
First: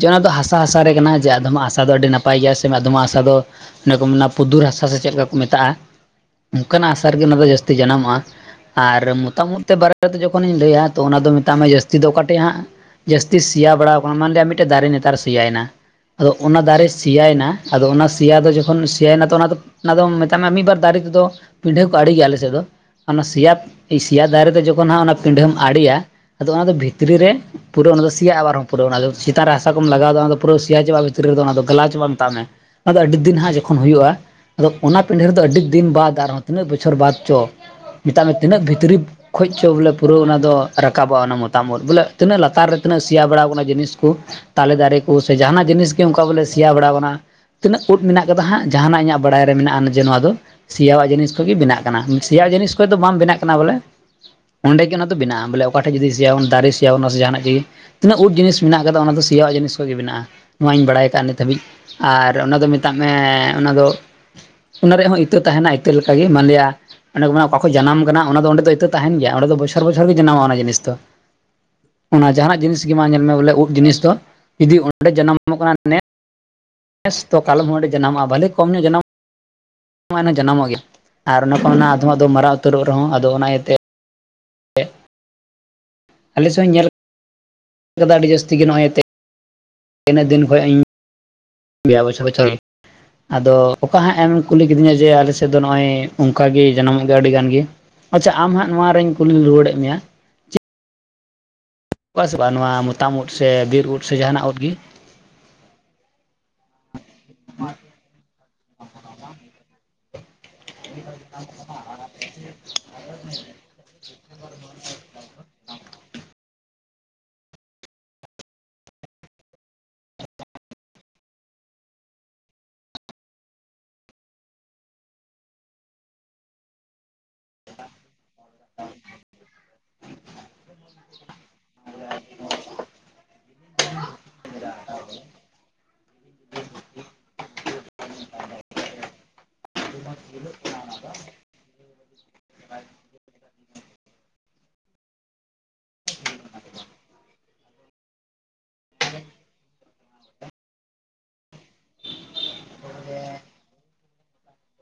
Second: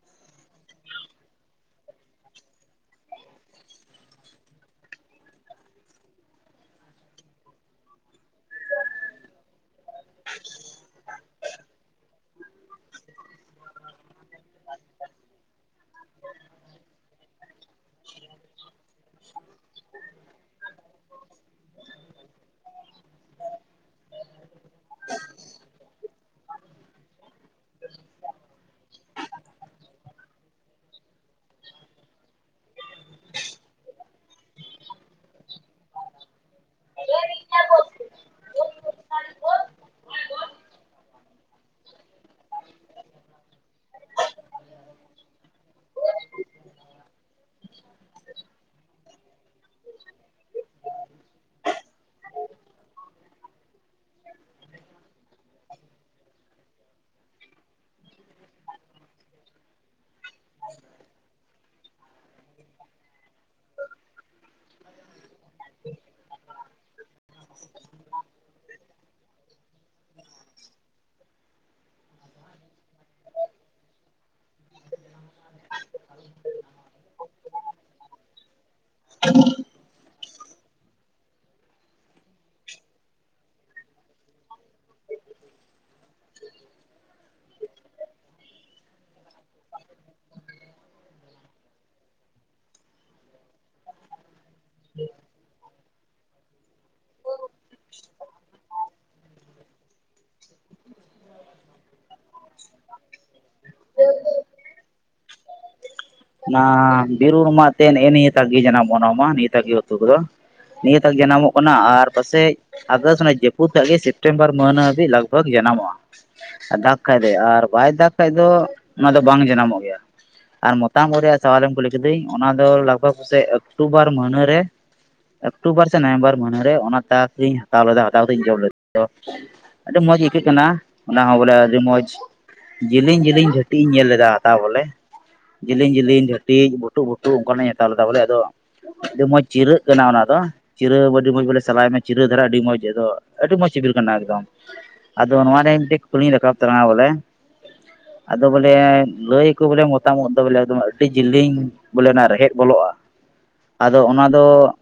ᱡᱟᱦᱟᱸ ᱫᱚ ᱦᱟᱥᱟ ᱦᱟᱥᱟ ᱨᱮ ᱠᱟᱱᱟ ᱡᱮ ᱟᱫᱷᱚᱢᱟᱜ ᱦᱟᱥᱟ ᱫᱚ ᱟᱹᱰᱤ ᱱᱟᱯᱟᱭ ᱜᱮᱭᱟ ᱥᱮ ᱟᱫᱷᱚᱢᱟᱜ ᱦᱟᱥᱟ ᱫᱚᱼᱼ ᱚᱱᱮ ᱠᱚ ᱢᱮᱱᱟ ᱯᱩᱫᱩᱨ ᱦᱟᱥᱟ ᱥᱮ ᱪᱮᱫ ᱞᱮᱠᱟ ᱠᱚ ᱢᱮᱛᱟᱜᱼᱟ᱾ ᱚᱱᱠᱟᱱᱟᱜ ᱦᱟᱥᱟ ᱨᱮᱜᱮ ᱚᱱᱟ ᱫᱚ ᱡᱟᱹᱥᱛᱤ ᱡᱟᱱᱟᱢᱚᱜᱼᱟ ᱟᱨ ᱢᱳᱛᱟᱢ ᱩᱫ ᱛᱮ ᱵᱟᱨᱮᱼᱼ [inaudible] ᱡᱚᱠᱷᱚᱱᱤᱧ ᱞᱟᱹᱭᱟ ᱛᱚ ᱚᱱᱟ ᱫᱚ ᱢᱮᱛᱟᱜ ᱢᱮ ᱡᱟᱹᱥᱛᱤ ᱫᱚ ᱚᱠᱟᱴᱷᱮᱱ ᱦᱟᱸᱜ ᱡᱟᱹᱥᱛᱤ ᱥᱮᱭᱟ ᱵᱟᱲᱟᱣᱼᱼ ᱢᱟᱱᱞᱭᱟ ᱢᱤᱫᱴᱮᱱ ᱫᱟᱨᱮ ᱱᱮᱛᱟᱨ ᱥᱮᱭᱟᱭᱱᱟ᱾ ᱟᱫᱚ ᱚᱱᱟ ᱫᱟᱨᱮ ᱥᱤᱭᱟᱭᱱᱟ ᱟᱫᱚ ᱚᱱᱟ ᱥᱤᱭᱟ ᱫᱚ ᱡᱚᱠᱷᱚᱱ ᱥᱤᱭᱟᱭ ᱱᱟᱛᱚ ᱚᱱᱟᱫᱚ ᱚᱱᱟ ᱫᱚᱢ ᱢᱮᱛᱟᱜ ᱢᱮ ᱢᱤᱜ ᱵᱟᱨ ᱫᱟᱨᱮ ᱛᱮᱫᱚ ᱯᱤᱸᱰᱷᱟᱹ ᱠᱚ ᱟᱲᱤ ᱜᱮᱭᱟ ᱟᱞᱮ ᱥᱮᱫ ᱫᱚ᱾ ᱚᱱᱟ ᱥᱮᱭᱟᱯ ᱥᱤᱭᱟ ᱫᱟᱨᱮ ᱫᱚ ᱡᱚᱠᱷᱚᱱ ᱦᱟᱸᱜ ᱚᱱᱟ ᱯᱤᱸᱰᱷᱟᱹᱢ ᱟᱬᱤᱭᱟ᱾ ᱟᱫᱚ ᱚᱱᱟ ᱫᱚ ᱵᱷᱤᱛᱨᱤ ᱨᱮ ᱯᱩᱨᱟᱹ ᱚᱱᱟ ᱫᱚ ᱥᱮᱭᱟᱜᱼᱟ᱾ ᱯᱩᱨᱟᱹᱣ ᱚᱱᱟ ᱫᱚ ᱥᱮᱛᱟᱜ ᱨᱮ ᱦᱟᱥᱟ ᱠᱚᱢ ᱞᱟᱜᱟᱣᱫᱟ ᱚᱱᱟ ᱯᱩᱨᱟᱹᱣ ᱥᱮᱭᱟ ᱪᱟᱵᱟᱜᱼᱟ ᱵᱷᱤᱛᱤᱨ ᱨᱮᱫᱚ ᱚᱱᱟ ᱫᱚ ᱜᱮᱞᱟᱣ ᱪᱟᱵᱟᱜᱼᱟ ᱢᱮᱛᱟᱜ ᱢᱮ᱾ ᱟᱫᱚ ᱟᱹᱰᱤ ᱫᱤᱱ ᱦᱟᱸᱜ ᱡᱚᱠᱷᱚᱱ ᱦᱩᱭᱩᱜᱼᱟ ᱟᱫᱚ ᱚᱱᱟ ᱯᱤᱸᱰᱦᱟᱹ ᱨᱮᱫᱚ ᱟᱹᱰᱤ ᱫᱤᱱ ᱵᱟᱫ ᱟᱨᱦᱚᱸ ᱛᱤᱱᱟᱹᱜ ᱵᱚᱪᱷᱚᱨ ᱵᱟᱫ ᱪᱚ ᱢᱮᱛᱟᱜ ᱢᱮ ᱛᱤᱱᱟᱹᱜ ᱵᱷᱤᱛᱨᱤ ᱠᱷᱚᱡ ᱪᱚ ᱵᱚᱞᱮ ᱯᱩᱨᱟᱹ ᱚᱱᱟ ᱫᱚ ᱨᱟᱠᱟᱵᱚᱜᱼᱟ ᱚᱱᱟ ᱢᱚᱛᱟᱢᱚᱛ ᱵᱚᱞᱮ ᱛᱤᱱᱟᱹᱜ ᱞᱟᱛᱟᱨ ᱨᱮ ᱛᱤᱱᱟᱹᱜ ᱥᱮᱭᱟ ᱵᱟᱲᱟ ᱠᱟᱱᱟ ᱡᱤᱱᱤᱥ ᱠᱩ ᱛᱟᱞᱮ ᱫᱟᱨᱮ ᱠᱩ ᱥᱮ ᱡᱟᱦᱟᱱᱟᱜ ᱡᱤᱱᱤᱥ ᱜᱮ ᱚᱝᱠᱟ ᱵᱚᱞᱮ ᱥᱤᱭᱟ ᱵᱟᱲᱟᱣ ᱠᱟᱱᱟ᱾ ᱛᱤᱱᱟᱹᱜ ᱩᱫ ᱢᱮᱱᱟᱜ ᱠᱟᱫᱟ ᱦᱟᱸᱜ ᱡᱟᱦᱟᱱᱟᱜ ᱤᱧᱟᱹᱜ ᱵᱟᱲᱟᱭ ᱨᱮ ᱢᱮᱱᱟᱜᱼᱟ ᱱᱤᱡᱮ ᱱᱚᱣᱟ ᱫᱚ᱾ ᱥᱤᱭᱟᱣᱟᱜ ᱡᱤᱱᱤᱥ ᱠᱷᱚᱡ ᱜᱮ ᱵᱮᱱᱟᱜ ᱠᱟᱱᱟ ᱥᱤᱭᱟ ᱡᱤᱱᱤᱥ ᱠᱷᱚᱡ ᱫᱚ ᱵᱟᱝ ᱵᱮᱱᱟᱜ ᱠᱟᱱᱟ ᱵᱚᱞᱮ ᱚᱸᱰᱮ ᱜᱮ ᱚᱱᱟ ᱫᱚ ᱵᱮᱱᱟᱜᱼᱟ ᱵᱚᱞᱮ ᱚᱠᱟᱴᱷᱮᱡ ᱡᱩᱫᱤ ᱥᱮᱭᱟᱢ ᱫᱟᱨᱮ ᱥᱮᱭᱟ ᱵᱚᱱ ᱱᱟᱥᱮ ᱡᱟᱦᱱᱟᱜ ᱡᱤᱱᱤᱥ ᱜᱤ ᱛᱤᱱᱟᱹᱜ ᱩᱫ ᱡᱤᱱᱤᱥ ᱢᱮᱱᱟᱜ ᱠᱟᱫᱟ ᱚᱱᱟ ᱫᱚ ᱥᱤᱭᱟᱣᱟᱜ ᱡᱤᱱᱤᱥ ᱠᱷᱚᱡ ᱜᱮ ᱵᱮᱱᱟᱜᱼᱟ ᱱᱚᱣᱟ ᱤᱧ ᱵᱟᱲᱟᱭ ᱠᱟᱜᱼᱟ ᱱᱤᱛ ᱫᱷᱟᱹᱵᱤᱡ᱾ ᱟᱨ ᱚᱱᱟ ᱫᱚ ᱢᱮᱛᱟᱜ ᱢᱮ ᱚᱱᱟ ᱫᱚ᱾ ᱚᱱᱟ ᱨᱮᱦᱚᱸ ᱤᱛᱟᱹ ᱛᱟᱦᱮᱱᱟ ᱤᱛᱟᱹ ᱞᱮᱠᱟᱜᱤ ᱢᱟᱞᱤᱭᱟ᱾ ᱚᱸᱰᱮ ᱠᱷᱚᱡ ᱚᱠᱟ ᱠᱷᱚ ᱡᱟᱱᱟᱢ ᱠᱟᱱᱟ ᱚᱱᱟ ᱫᱚ ᱚᱸᱰᱮ ᱫᱚ ᱤᱛᱟᱹ ᱛᱟᱦᱮᱱ ᱜᱮᱭᱟ ᱚᱸᱰᱮ ᱫᱚ ᱵᱚᱪᱷᱚᱨ ᱵᱚᱪᱷᱚᱨ ᱜᱮ ᱡᱟᱱᱟᱢᱚᱜ-ᱟ ᱚᱱᱟ ᱡᱤᱱᱤᱥ ᱫᱚ᱾ ᱚᱱᱟ ᱡᱟᱦᱟᱱᱟᱜ ᱡᱤᱱᱤᱥ ᱜᱤ ᱢᱟ ᱧᱮᱞ ᱢᱮ ᱵᱚᱞᱮ ᱩᱫ ᱡᱤᱱᱤᱥ ᱫᱚ ᱡᱩᱫᱤ ᱚᱸᱰᱮ ᱡᱟᱱᱟᱢᱚᱜ ᱠᱟᱱᱟ [inaudible] ᱱᱮᱥ ᱛᱚ ᱠᱟᱞᱚᱢ ᱦᱚᱸ ᱚᱸᱰᱮ ᱡᱟᱱᱟᱢᱚᱜᱼᱟ ᱵᱷᱟᱹᱞᱮ ᱠᱚᱢ ᱱᱚᱜ ᱡᱟᱱᱟᱢᱚᱜ [inaudible] ᱡᱟᱱᱟᱢᱚᱜ ᱜᱮᱭᱟ ᱾ ᱟᱨ ᱚᱱᱟ ᱠᱚ ᱚᱱᱟ ᱟᱫᱷᱚ ᱟᱫᱷᱚ ᱢᱟᱨᱟᱣ ᱩᱛᱟᱹᱨᱚᱜ ᱨᱮᱦᱚᱸ ᱟᱫᱚ ᱚᱱᱟ ᱤᱭᱟᱹᱛᱮ᱾ ᱟᱞᱮ ᱥᱮᱱ ᱦᱚᱸᱧ ᱧᱮᱞ ᱠᱟᱫᱟ ᱟᱹᱰᱤ ᱡᱟᱹᱥᱛᱤ ᱜᱮ ᱱᱚᱜᱼᱚᱭ ᱛᱤᱱᱟᱹᱜ ᱫᱤᱱ ᱠᱷᱚᱡ ᱤᱧ᱾ ᱜᱮᱭᱟ ᱵᱚᱪᱷᱚᱨ [unintelligible] ᱟᱫᱚ ᱚᱠᱟ ᱦᱟᱸᱜ ᱮᱢ ᱠᱩᱞᱤ ᱠᱤᱫᱤᱧᱟ ᱡᱮ ᱟᱞᱮᱥᱮᱫ ᱫᱚ ᱱᱚᱜᱼᱚᱭ ᱩᱝᱠᱟ ᱜᱤ ᱡᱟᱱᱟᱢᱚᱜ ᱜᱮᱭᱟ ᱟᱹᱰᱤ ᱜᱟᱱ ᱜᱤ᱾ ᱟᱪᱪᱷᱟ ᱟᱢ ᱦᱟᱸᱜ ᱱᱚᱣᱟ ᱨᱮᱧ ᱠᱩᱞᱤ ᱨᱩᱣᱟᱹᱲᱮᱫ ᱢᱮᱭᱟ? ᱚᱠᱟ ᱥᱮ ᱵᱟᱝ ᱱᱚᱣᱟ ᱢᱚᱛᱟ ᱢᱩᱫ ᱥᱮ ᱵᱤᱨ ᱩᱫ ᱥᱮ ᱡᱟᱦᱟᱱᱟᱜ ᱩᱫ ᱜᱤ᱾ ᱩᱱᱟ ᱵᱤᱨ ᱩᱲ ᱢᱟ ᱛᱮᱱ ᱮ ᱱᱤᱭᱟᱹ ᱛᱟᱜᱤ ᱡᱟᱱᱟᱢ ᱚᱱᱚ ᱢᱟ ᱱᱤᱭᱟᱹ ᱛᱟᱵᱤ ᱩᱛᱩ ᱠᱚᱫᱚ᱾ ᱱᱤᱭᱟᱹ ᱛᱟᱠ ᱡᱟᱱᱟᱢᱚᱜ ᱠᱟᱱᱟ ᱟᱨ ᱯᱟᱥᱮᱡ ᱟᱨᱫᱚᱥ ᱩᱱᱟᱹᱡ ᱡᱟᱹᱯᱩᱫ ᱠᱟᱜ ᱜᱮ ᱥᱮᱯᱴᱮᱢᱵᱚᱨ ᱢᱟᱹᱱ ᱦᱟᱹᱵᱤᱡ ᱞᱟᱜᱽ ᱵᱷᱟᱜᱽ ᱡᱟᱱᱟᱢᱚᱜᱼᱟ᱾ [inaudible] ᱫᱟᱠ ᱠᱷᱟᱡ ᱫᱚᱭ ᱟᱨ ᱵᱟᱭ ᱫᱟᱠ ᱠᱷᱟᱡ ᱫᱚ ᱚᱱᱟ ᱫᱚ ᱵᱟᱝ ᱡᱟᱱᱟᱢᱚᱜ ᱜᱮᱭᱟ ᱟᱨ ᱢᱚᱛ ᱾ ᱛᱟᱢ ᱩᱨᱤᱭᱟᱜ ᱥᱟᱵᱟᱞᱮᱢ ᱠᱩᱞᱤ ᱠᱤᱫᱟᱹᱧ, ᱚᱱᱟ ᱫᱚ ᱞᱟᱜᱽ ᱵᱷᱟᱜᱽ ᱯᱟᱥᱮᱜ ᱚᱠᱴᱩᱵᱚᱨ ᱢᱟᱹᱱᱟᱹ ᱨᱮ ᱚᱠᱴᱩᱵᱚᱨ ᱥᱮ ᱱᱚᱭᱮᱢᱵᱚᱨ ᱢᱟᱹᱱᱟᱹ ᱨᱮ, ᱚᱱᱟ ᱛᱟᱠ ᱤᱧ ᱦᱟᱛᱟᱣ ᱞᱮᱫᱟ ᱦᱟᱛᱟᱣ ᱠᱟᱛᱮᱧ ᱡᱚᱢ ᱞᱮᱫᱟ [inaudible] ᱟᱹᱰᱤ ᱢᱚᱸᱡᱽ ᱤᱠᱷᱟᱹᱜ ᱠᱟᱱᱟ ᱾ ᱚᱱᱟ ᱦᱚᱸ ᱵᱚᱞᱮ ᱟᱹᱰᱤ ᱢᱚᱸᱡᱽ᱾ ᱡᱤᱞᱤᱧ ᱡᱤᱞᱤᱧ ᱜᱷᱟᱸᱴᱤ ᱤᱧ ᱧᱮᱞ ᱞᱮᱫᱟ ᱦᱟᱛᱟᱣ ᱵᱚᱞᱮ ᱾ ᱞᱤᱱ ᱜᱷᱟᱴᱤᱡ ᱜᱷᱩᱴᱩ ᱜᱷᱩᱴᱩ ᱚᱱᱠᱟᱱᱟᱜ ᱤᱧ ᱦᱟᱛᱟᱣ ᱵᱚᱞᱮ, ᱟᱫᱚ ᱟᱹᱰᱤ ᱢᱚᱸᱡᱽ ᱪᱤᱨᱟᱹᱜ ᱠᱟᱱᱟ ᱚᱱᱟ ᱫᱚ ᱾ ᱪᱤᱨᱟᱹ ᱟᱹᱰᱤ ᱢᱚᱸᱡᱽ ᱵᱚᱞᱮ ᱥᱟᱞᱟᱭ ᱢᱮ, ᱪᱤᱨᱟᱹ ᱫᱷᱟᱨᱟ ᱟᱹᱰᱤ ᱢᱚᱸᱡᱽ ᱟᱫᱚ, ᱟᱹᱰᱤ ᱢᱚᱸᱡᱽ ᱥᱤᱵᱤᱞ ᱠᱟᱱᱟ, ᱮᱠᱫᱚᱢ ᱾ ᱟᱫᱚ ᱱᱚᱣᱟ ᱨᱮᱱ ᱴᱮᱡ ᱠᱩᱞᱤᱧ ᱨᱟᱠᱟᱵ ᱛᱟᱞᱟᱝᱟ ᱵᱚᱞᱮ ᱾ ᱟᱫᱚ ᱵᱚᱞᱮ ᱞᱟᱹᱭᱟ ᱠᱚ ᱵᱚᱞᱮ ᱢᱚᱛᱟᱢᱚᱛ ᱾ ᱮᱠ ᱫᱚ ᱮᱠᱫᱚᱢ ᱟᱹᱰᱤ ᱡᱤᱞᱤᱧ ᱵᱚᱞᱮ ᱚᱱᱟ ᱨᱮᱦᱮᱫ ᱵᱚᱞᱚᱜᱼᱟ ᱾ ᱛᱚ ᱚᱱᱟ ᱫᱚ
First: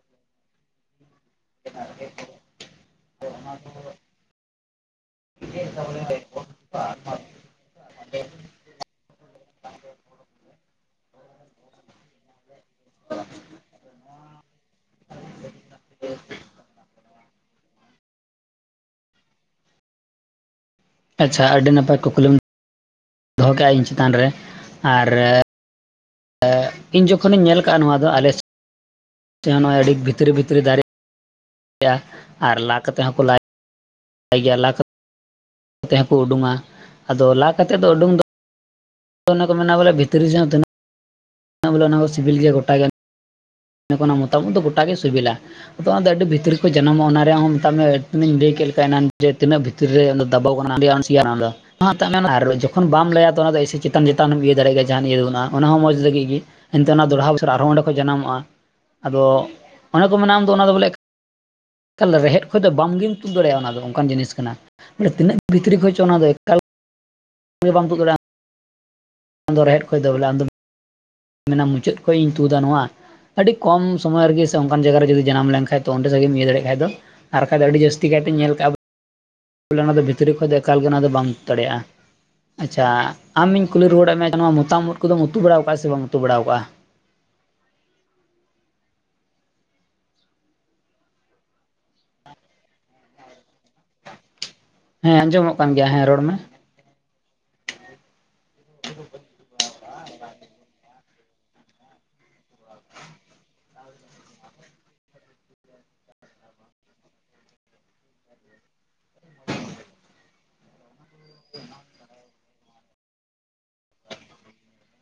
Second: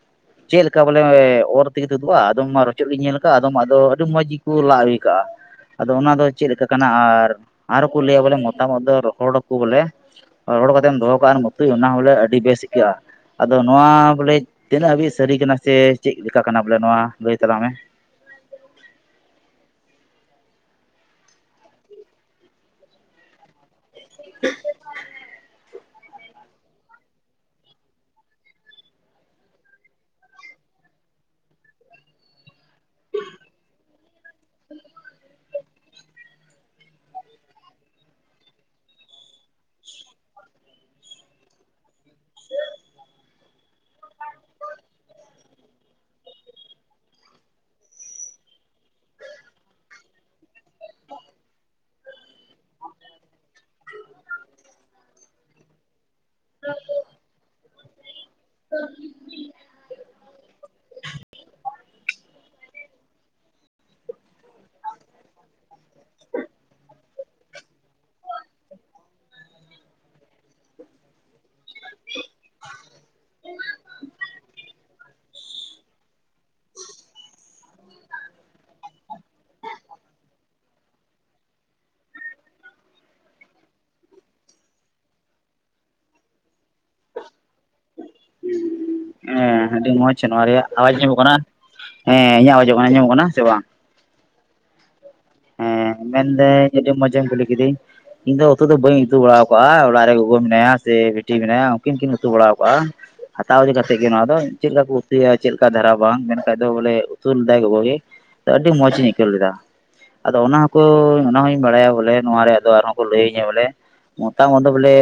ᱪᱮᱜ ᱞᱮᱠᱟ ᱵᱚᱞᱮ [inaudible] ᱚᱨ ᱛᱮᱜᱤ ᱛᱩᱫᱩᱜᱼᱟ ᱟᱫᱚᱢ ᱢᱟ ᱨᱚᱪᱚᱜ ᱜᱤᱧ ᱧᱮᱞ ᱠᱟ, ᱟᱫᱚᱢ ᱟᱫᱚ ᱟᱹᱰᱤ ᱢᱚᱸᱡᱽ ᱜᱮᱠᱚ ᱞᱟᱜ ᱦᱤ ᱠᱟᱜᱼᱟ ᱾ ᱟᱫᱚ ᱚᱱᱟ ᱫᱚ ᱪᱮᱜ ᱞᱮᱠᱟ ᱠᱟᱱᱟ ᱟᱨ, ᱟᱨ ᱠᱚ ᱞᱟᱹᱭᱟ ᱵᱚᱞᱮ ᱢᱚᱛᱟᱢᱚᱛ ᱫᱚ ᱨᱚᱦᱚᱲ ᱟᱠᱚ ᱵᱚᱞᱮ ᱾ ᱨᱚᱲ ᱠᱟᱛᱮᱢ ᱫᱚᱦᱚ ᱠᱟᱜᱼᱟ [unintelligible] ᱚᱱᱟ ᱦᱚᱸ ᱞᱮ ᱟᱹᱰᱤ ᱵᱮᱥ ᱤᱠᱟᱹᱜᱼᱟ ᱾ ᱟᱫᱚ ᱱᱚᱣᱟ ᱵᱚᱞᱮᱡ ᱛᱤᱱᱟᱹᱜ ᱦᱟᱹᱵᱤᱡ ᱥᱟᱹᱨᱤ ᱠᱟᱱᱟ ᱥᱮ ᱪᱮᱜ ᱞᱮᱠᱟ ᱠᱟᱱᱟ ᱵᱚᱞᱮ ᱱᱚᱣᱟ ᱞᱟᱹᱭ ᱛᱟᱞᱟᱝ ᱢᱮ ᱾ ᱟᱪᱪᱷᱟ ᱟᱹᱰᱤ ᱱᱟᱯᱟᱭ ᱠᱩᱠᱞᱤᱢ ᱫᱚᱦᱚᱸ ᱠᱮᱜᱼᱟ ᱤᱧ ᱪᱮᱛᱟᱱ ᱨᱮ ᱟᱨ [inaudible] ᱤᱧ ᱡᱚᱠᱷᱚᱱᱤᱧ ᱧᱮᱞ ᱠᱟᱜᱼᱟ ᱱᱚᱣᱟ ᱫᱚ ᱟᱞᱮ ᱴᱷᱮᱱ ᱦᱚᱸ ᱱᱚᱜᱼᱚᱭ ᱟᱹᱰᱤ ᱵᱷᱤᱛᱨᱤ ᱵᱷᱤᱛᱨᱤ ᱫᱟᱨᱮᱜᱼᱟ, ᱟᱨ ᱞᱟ ᱠᱟᱛᱮ ᱦᱚᱸᱠᱚ ᱞᱟᱭ ᱞᱟᱭ ᱜᱮᱭᱟ ᱞᱟ ᱠᱟᱛᱮᱫ ᱛᱮ ᱦᱚᱸ ᱠᱚ ᱩᱰᱩᱝᱼᱟ, ᱟᱫᱚ ᱞᱟ ᱠᱟᱛᱮ ᱫᱚ ᱩᱰᱩᱝ ᱫᱚ ᱚᱱᱮ ᱠᱚ ᱢᱮᱱᱟ ᱵᱚᱞᱮ ᱵᱷᱤᱛᱨᱤ ᱡᱟᱦᱟᱸ ᱛᱤᱱᱟᱹᱜ ᱵᱚᱞᱮ ᱚᱱᱟ ᱠᱚ ᱥᱤᱵᱤᱞ ᱜᱮᱭᱟ ᱜᱚᱴᱟ ᱜᱮ ᱚᱱᱮ ᱢᱚᱛᱟᱢ ᱳᱫ ᱫᱚ ᱜᱚᱴᱟ ᱜᱮ ᱥᱮᱵᱮᱞᱟ ᱾ ᱛᱚ ᱚᱱᱛᱮ ᱟᱹᱰᱤ ᱵᱷᱤᱛᱨᱤ ᱠᱚ ᱡᱟᱱᱟᱢᱚᱜ, ᱚᱱᱟ ᱨᱮᱭᱟᱜ ᱦᱚᱸ ᱢᱮᱛᱟᱜ ᱢᱮ ᱚᱱᱮᱧ ᱞᱟᱹᱭ ᱠᱮᱫ ᱞᱮᱠᱟ ᱡᱮ ᱛᱤᱱᱟᱹᱜ ᱵᱷᱤᱛᱨᱤ ᱵᱷᱤᱛᱨᱤ ᱨᱮ ᱫᱟᱵᱟᱣ ᱟᱠᱟᱱᱟ, ᱟᱹᱰᱤ ᱟᱱ ᱥᱤᱭᱟᱱᱟ ᱚᱱᱟ ᱫᱚ ᱾ ᱚᱱᱟ ᱦᱚᱸ ᱛᱟᱜ ᱢᱮ ᱟᱨ ᱡᱚᱠᱷᱚᱱ ᱵᱟᱢ ᱞᱟᱹᱭᱟ ᱛᱚ ᱚᱱᱟ ᱫᱚ ᱪᱮᱛᱟᱱ ᱪᱮᱛᱟᱱᱮᱢ ᱤᱭᱟᱹ ᱫᱟᱲᱮᱭᱟᱜ ᱜᱮᱭᱟ ᱡᱟᱦᱟᱸᱱᱟᱜ ᱤᱭᱟᱹ ᱫᱚ ᱵᱟᱹᱱᱩᱜᱼᱟ ᱚᱱᱟ ᱦᱚᱸᱚᱸ ᱢᱚᱸᱡᱽ ᱜᱮ ᱾ ᱮᱱᱛᱮ ᱚᱱᱛᱮ ᱫᱚᱲᱦᱟ ᱵᱚᱪᱷᱚᱨ ᱟᱨ ᱦᱚᱸ ᱚᱸᱰᱮ ᱠᱷᱚᱡ ᱡᱟᱱᱟᱢᱚᱜᱼᱟ ᱾ [unintelligible] ᱟᱫᱚ ᱚᱱᱮ ᱠᱚ ᱢᱮᱱᱟ ᱟᱢ ᱫᱚ ᱚᱱᱟ ᱫᱚ ᱵᱚᱞᱮ ᱛᱟᱦᱚᱞᱮ ᱨᱮᱦᱮᱫ ᱠᱷᱚᱡ ᱫᱚ ᱵᱟᱢᱜᱮᱢ ᱛᱩᱫ ᱫᱟᱲᱮᱭᱟᱜᱼᱟ ᱚᱱᱟ ᱫᱚ ᱚᱱᱠᱟᱱ ᱡᱤᱱᱤᱥ ᱠᱟᱱᱟ᱾ ᱮ ᱛᱤᱱᱟᱹᱜ ᱵᱷᱤᱛᱨᱤ ᱠᱷᱚᱡ ᱪᱚ ᱚᱱᱟ ᱫᱚ ᱮᱠᱟᱞ ᱵᱟᱢ ᱛᱩᱫ ᱫᱟᱲᱮᱭᱟᱜᱼᱟ᱾ ᱟᱢ ᱫᱚ ᱨᱮᱦᱮᱫ ᱠᱷᱚᱡ ᱫᱚ ᱵᱚᱞᱮ ᱟᱢ ᱢᱮᱱᱟᱢ ᱢᱩᱪᱟᱹᱫ ᱠᱷᱚᱡ ᱤᱧ ᱛᱩᱫᱟ ᱱᱚᱣᱟ ᱟᱹᱰᱤ ᱠᱚᱢ ᱥᱚᱢᱚᱭ ᱨᱮ ᱜᱮ ᱥᱮ ᱚᱱᱠᱟᱱ ᱡᱟᱭᱜᱟ ᱨᱮ ᱜᱮ ᱡᱩᱫᱤ ᱡᱟᱱᱟᱢ ᱞᱮᱱ ᱠᱷᱟᱡ ᱫᱚ ᱚᱸᱰᱮ ᱜᱮᱢ ᱤᱭᱟᱹ ᱫᱟᱲᱮᱭᱟᱜ ᱠᱷᱟᱡ ᱫᱚ, ᱟᱨ ᱵᱟᱠᱷᱟᱡ ᱫᱚ ᱟᱹᱰᱤ ᱡᱟᱹᱥᱛᱤ ᱠᱟᱭ ᱛᱮ ᱧᱮᱞ ᱠᱟᱜ-ᱟ ᱾ ᱵᱚᱞᱮ ᱚᱱᱟ ᱫᱚ ᱵᱷᱤᱛᱨᱤ ᱠᱷᱚᱡ ᱫᱚ ᱮᱠᱟᱞ ᱜᱮ ᱚᱱᱟ ᱫᱚ ᱵᱟᱢ ᱛᱩᱫ ᱫᱟᱲᱮᱭᱟᱜᱼᱟ᱾ ᱟᱪᱪᱷᱟ, ᱟᱢ ᱤᱧ ᱠᱩᱞᱤ ᱨᱩᱣᱟᱹᱲᱮᱫ ᱢᱮᱭᱟ ᱱᱚᱣᱟ ᱢᱚᱛᱟᱢ ᱳᱫ ᱠᱚᱫᱚᱢ ᱩᱛᱩ ᱵᱟᱲᱟᱣ ᱠᱟᱜᱼᱟ ᱥᱮ ᱵᱟᱢ ᱩᱛᱩ ᱵᱟᱲᱟᱣ ᱟᱠᱟᱜᱼᱟ? [unintelligible] ᱦᱮᱸ, ᱟᱹᱰᱤ ᱢᱚᱸᱡᱽ ᱱᱚᱣᱟ ᱨᱮᱭᱟᱜ ᱟᱣᱟᱡᱽ ᱟᱸᱡᱚᱢᱚᱜ ᱠᱟᱱᱟ, ᱦᱮᱸ ᱤᱧᱟᱹᱜ ᱟᱣᱟᱡᱚᱜ ᱠᱟᱱᱟ ᱧᱟᱢᱚᱜ ᱠᱟᱱᱟ ᱥᱮ ᱵᱟᱝ? ᱦᱮᱸ, ᱟᱸᱡᱚᱢᱚᱜ ᱠᱟᱱ ᱜᱮᱭᱟ ᱦᱮᱸ, ᱨᱚᱲ ᱢᱮ ᱢᱮᱱᱫᱟᱹᱧ ᱟᱹᱰᱤ ᱢᱚᱡᱮᱢ ᱠᱩᱞᱤ ᱠᱤᱫᱤᱧ ᱾ ᱤᱧ ᱫᱚ ᱩᱛᱩ ᱫᱚ ᱵᱟᱹᱧ ᱩᱛᱩ ᱵᱟᱲᱟᱣ ᱟᱠᱟᱜᱼᱟ ᱾ ᱚᱲᱟᱜ ᱨᱮ ᱜᱚ ᱜᱚ ᱢᱮᱱᱟᱭᱟ ᱥᱮ ᱵᱤᱴᱤ ᱢᱮᱱᱟᱭᱟ ᱩᱱ ᱠᱤᱱ ᱠᱤᱱ ᱩᱛᱩ ᱵᱟᱲᱟᱣ ᱟᱠᱟᱜᱼᱟ ᱾ ᱦᱟᱛᱟᱣ ᱤᱫᱤ ᱠᱟᱛᱮᱫ ᱜᱮ ᱱᱚᱣᱟ ᱫᱚ ᱪᱮᱫ ᱞᱮᱠᱟ ᱠᱚ ᱩᱛᱩᱭᱟ ᱪᱮᱫ ᱞᱮᱠᱟ ᱫᱷᱟᱨᱟ ᱵᱟᱝ ᱢᱮᱱ ᱠᱷᱟᱡ ᱫᱚ ᱵᱚᱞᱮ ᱩᱛᱩ ᱞᱮᱫᱟᱭ ᱜᱚᱜᱚ ᱜᱮ ᱾ ᱛᱮ ᱟᱹᱰᱤ ᱢᱚᱸᱡᱽ ᱤᱧ ᱟᱹᱭᱠᱟᱹᱣ ᱞᱮᱫᱟ᱾ ᱟᱫᱚ ᱚᱱᱟ ᱦᱚᱸ ᱠᱚ ᱚᱱᱟ ᱦᱚᱸᱧ ᱵᱟᱲᱟᱭᱟ ᱵᱚᱞᱮ ᱱᱚᱣᱟ ᱨᱮᱭᱟᱜ ᱫᱚ ᱟᱨ ᱦᱚᱸ ᱠᱚ ᱞᱟᱹᱭᱟᱹᱧᱟ ᱵᱚᱞᱮ, ᱢᱚᱛᱟᱢ ᱳᱫ ᱫᱚ ᱵᱚᱞᱮ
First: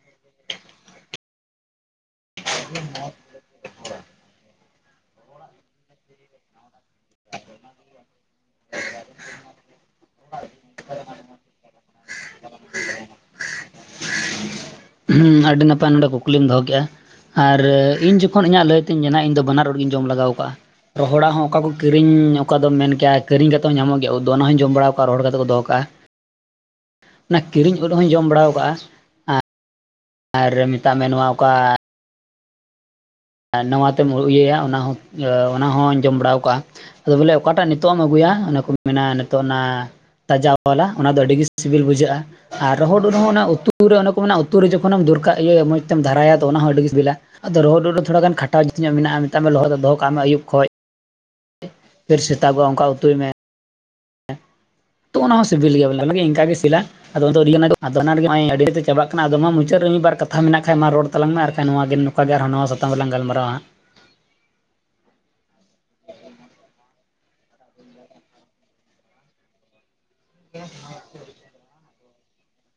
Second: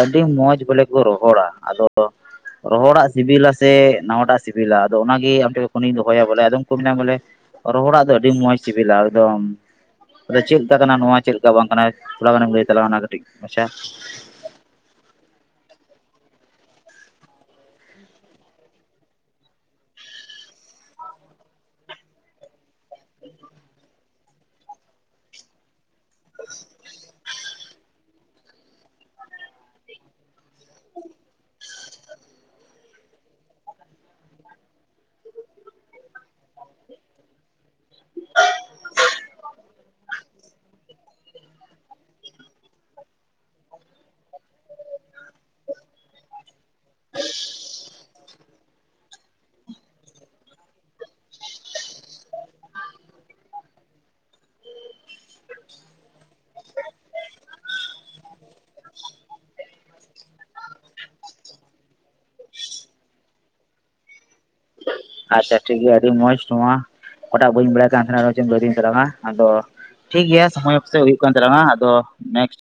ᱟᱹᱰᱤ ᱢᱚᱸᱡᱽ ᱵᱚᱞᱮ ᱠᱚ ᱨᱚᱦᱚᱲᱟ, ᱟᱫᱚ ᱫᱚ ᱨᱚᱦᱚᱲᱟᱜ ᱥᱤᱵᱤᱞᱟ ᱥᱮ ᱱᱟᱣᱟᱴᱟᱜ ᱥᱤᱵᱤᱞᱟ ᱟᱫᱚ ᱚᱱᱟ ᱜᱮ ᱟᱢ ᱴᱷᱮᱱ ᱠᱷᱚᱱᱤᱧ ᱫᱚᱦᱚᱭᱟ ᱵᱚᱞᱮ ᱟᱫᱚᱢ ᱠᱚ ᱢᱮᱱᱟ ᱵᱚᱞᱮ ᱨᱚᱦᱚᱲᱟᱜ ᱫᱚ ᱟᱹᱰᱤ ᱢᱚᱸᱡᱽ ᱡᱤᱵᱤᱞᱟ ᱟᱲᱫᱚᱢ, ᱟᱫᱚ ᱪᱮᱫ ᱞᱮᱠᱟ ᱠᱟᱱᱟ ᱱᱚᱣᱟ ᱞᱮᱠᱟ ᱵᱟᱝ ᱠᱟᱱᱟᱭᱟ ᱛᱷᱚᱲᱟ ᱜᱟᱱᱮᱢ ᱞᱟᱹᱭ ᱛᱟᱞᱟᱝᱼᱟ? ᱚᱱᱟ ᱠᱟᱹᱴᱤᱡ ᱢᱟᱪᱷᱟ ᱦᱩᱸ, ᱟᱹᱰᱤ ᱱᱟᱯᱟᱭ ᱱᱚᱰᱮ ᱠᱩᱠᱞᱤᱢ ᱫᱚᱦᱚ ᱠᱮᱜᱼᱟ ᱾ ᱟᱨ ᱤᱧ ᱡᱚᱠᱷᱚᱱ ᱤᱧᱟᱹᱜ ᱞᱟᱹᱭᱛᱤᱧ ᱢᱮᱱᱟ ᱤᱧ ᱫᱚ ᱵᱟᱱᱟᱨ ᱳᱫ ᱜᱤᱧ ᱡᱚᱢ ᱞᱟᱜᱟᱣ ᱟᱠᱟᱜᱼᱟ ᱾ ᱨᱚᱦᱚᱲᱟᱜ ᱦᱚᱸ ᱚᱠᱟ ᱠᱚ ᱠᱤᱨᱤᱧ, ᱚᱠᱟ ᱫᱚᱢ ᱢᱮᱱ ᱠᱮᱭᱟ ᱠᱤᱨᱤᱧ ᱠᱟᱛᱮᱫ ᱧᱟᱢᱚᱜ ᱜᱮᱭᱟ ᱫᱚ, ᱚᱱᱟ ᱦᱚᱸᱧ ᱡᱚᱢ ᱵᱟᱲᱟ ᱠᱟᱜᱼᱟ ᱨᱚᱦᱚᱲ ᱠᱟᱛᱮ ᱠᱚ ᱫᱚ ᱦᱚ ᱠᱟᱜᱼᱟ ᱾ ᱚᱱᱟ ᱠᱤᱨᱤᱧ ᱳᱫ ᱦᱚᱸᱧ ᱡᱚᱢ ᱵᱟᱲᱟᱣ ᱟᱠᱟᱜᱼᱟ ᱾ ᱟᱨ ᱢᱮᱛᱟᱜ ᱢᱮ ᱱᱚᱣᱟ ᱚᱠᱟ, ᱟᱨ ᱱᱟᱣᱟ ᱛᱮᱢ ᱤᱭᱟᱹᱭᱟ ᱚᱱᱟ ᱦᱚᱸ ᱚᱱᱟ ᱦᱚᱸᱧ ᱡᱚᱢ ᱵᱟᱲᱟᱣ ᱟᱠᱟᱜᱼᱟ, ᱟᱫᱚ ᱵᱚᱞᱮ ᱚᱠᱟᱴᱟᱜ ᱱᱤᱛᱳᱜ ᱮᱢ ᱟᱹᱜᱩᱭᱟ ᱚᱱᱟ ᱠᱚ ᱢᱮᱱᱟ ᱱᱤᱛᱳᱜ ᱚᱱᱟ ᱛᱟᱡᱟ ᱟᱣᱟᱞᱟ ᱚᱱᱟ ᱫᱚ ᱟᱹᱰᱤ ᱜᱮ ᱥᱤᱵᱤᱞ ᱵᱩᱡᱷᱟᱹᱜᱼᱟ ᱾ ᱟᱨ ᱨᱚᱦᱚᱲ ᱳᱫ ᱦᱚᱸ ᱚᱱᱟ ᱩᱛᱩ ᱨᱮ ᱚᱱᱮ ᱠᱚ ᱢᱮᱱᱟᱜᱼᱟ ᱩᱛᱩ ᱨᱮ ᱡᱚᱠᱷᱚᱱ ᱮᱢ ᱫᱚᱨᱠᱟᱜ ᱤᱭᱟᱹ ᱢᱚᱡᱽ ᱛᱮᱢ ᱫᱷᱟᱨᱟᱭᱟ ᱛᱚ ᱚᱱᱟ ᱦᱚᱸ ᱟᱹᱰᱤ ᱜᱮ ᱥᱤᱵᱤᱞᱟ ᱾ ᱟᱫᱚ ᱨᱚᱦᱚᱫ ᱩᱫ ᱨᱮ ᱫᱚ ᱛᱷᱚᱲᱟ ᱜᱟᱱ ᱠᱷᱟᱴᱟᱣ ᱡᱩᱛᱧᱚᱜ ᱢᱮᱱᱟᱜᱼᱟ, ᱢᱮᱛᱟᱜ ᱢᱮ ᱞᱚᱦᱚᱫ ᱩᱫ ᱫᱚ ᱦᱚ ᱠᱟᱜ ᱢᱮ ᱟᱹᱭᱩᱵ ᱠᱷᱚᱡ ᱾ ᱯᱷᱮᱨ ᱥᱮᱛᱟᱜᱼᱟ ᱚᱝᱠᱟ ᱩᱛᱩᱭ ᱢᱮ, ᱛᱚ ᱚᱱᱟ ᱦᱚᱸ ᱥᱤᱵᱤᱞ ᱜᱮᱭᱟ ᱵᱚᱞᱮ ᱤᱝᱠᱟᱹ ᱜᱮ ᱥᱤᱵᱤᱞᱟ ᱟᱫᱚ [inaudible] ᱪᱟᱵᱟᱜ ᱠᱟᱱᱟ ᱟᱫᱚ ᱢᱟ ᱢᱩᱪᱟᱹᱫ ᱨᱮ ᱢᱤᱫ ᱵᱟᱨ ᱠᱟᱛᱷᱟ ᱢᱮᱱᱟᱜ ᱠᱷᱟᱱᱡ ᱢᱟ ᱨᱚᱲ ᱛᱟᱞᱟᱝ ᱢᱮ ᱟᱨ ᱠᱷᱟᱱ ᱜᱮ ᱱᱚᱝᱠᱟ ᱜᱮ ᱟᱨ ᱦᱚᱸ ᱱᱟᱣᱟ ᱥᱟᱛᱟᱢ ᱨᱮᱞᱟᱝ ᱜᱟᱞᱢᱟᱨᱟ ᱦᱟᱸᱜ ᱾ ᱟᱪᱪᱷᱟ ᱴᱷᱤᱠ ᱜᱮᱭᱟ, ᱟᱹᱰᱤ ᱢᱚᱸᱡᱽ ᱱᱚᱣᱟ, ᱚᱠᱟᱴᱟᱜ ᱵᱟᱹᱧ ᱵᱟᱲᱟᱭ ᱠᱟᱱ ᱛᱟᱦᱮᱱᱟ ᱪᱮᱫ ᱟᱫᱤᱧ ᱛᱟᱞᱟᱝᱼᱟ, ᱟᱫᱚ ᱴᱷᱤᱠ ᱜᱤᱭᱟ ᱥᱚᱢᱚᱭ ᱚᱠᱛᱮ ᱦᱩᱭᱩᱜ ᱠᱟᱱ ᱛᱟᱞᱟᱝᱼᱟ ᱟᱫᱚ ᱱᱮᱠᱥᱴ᱾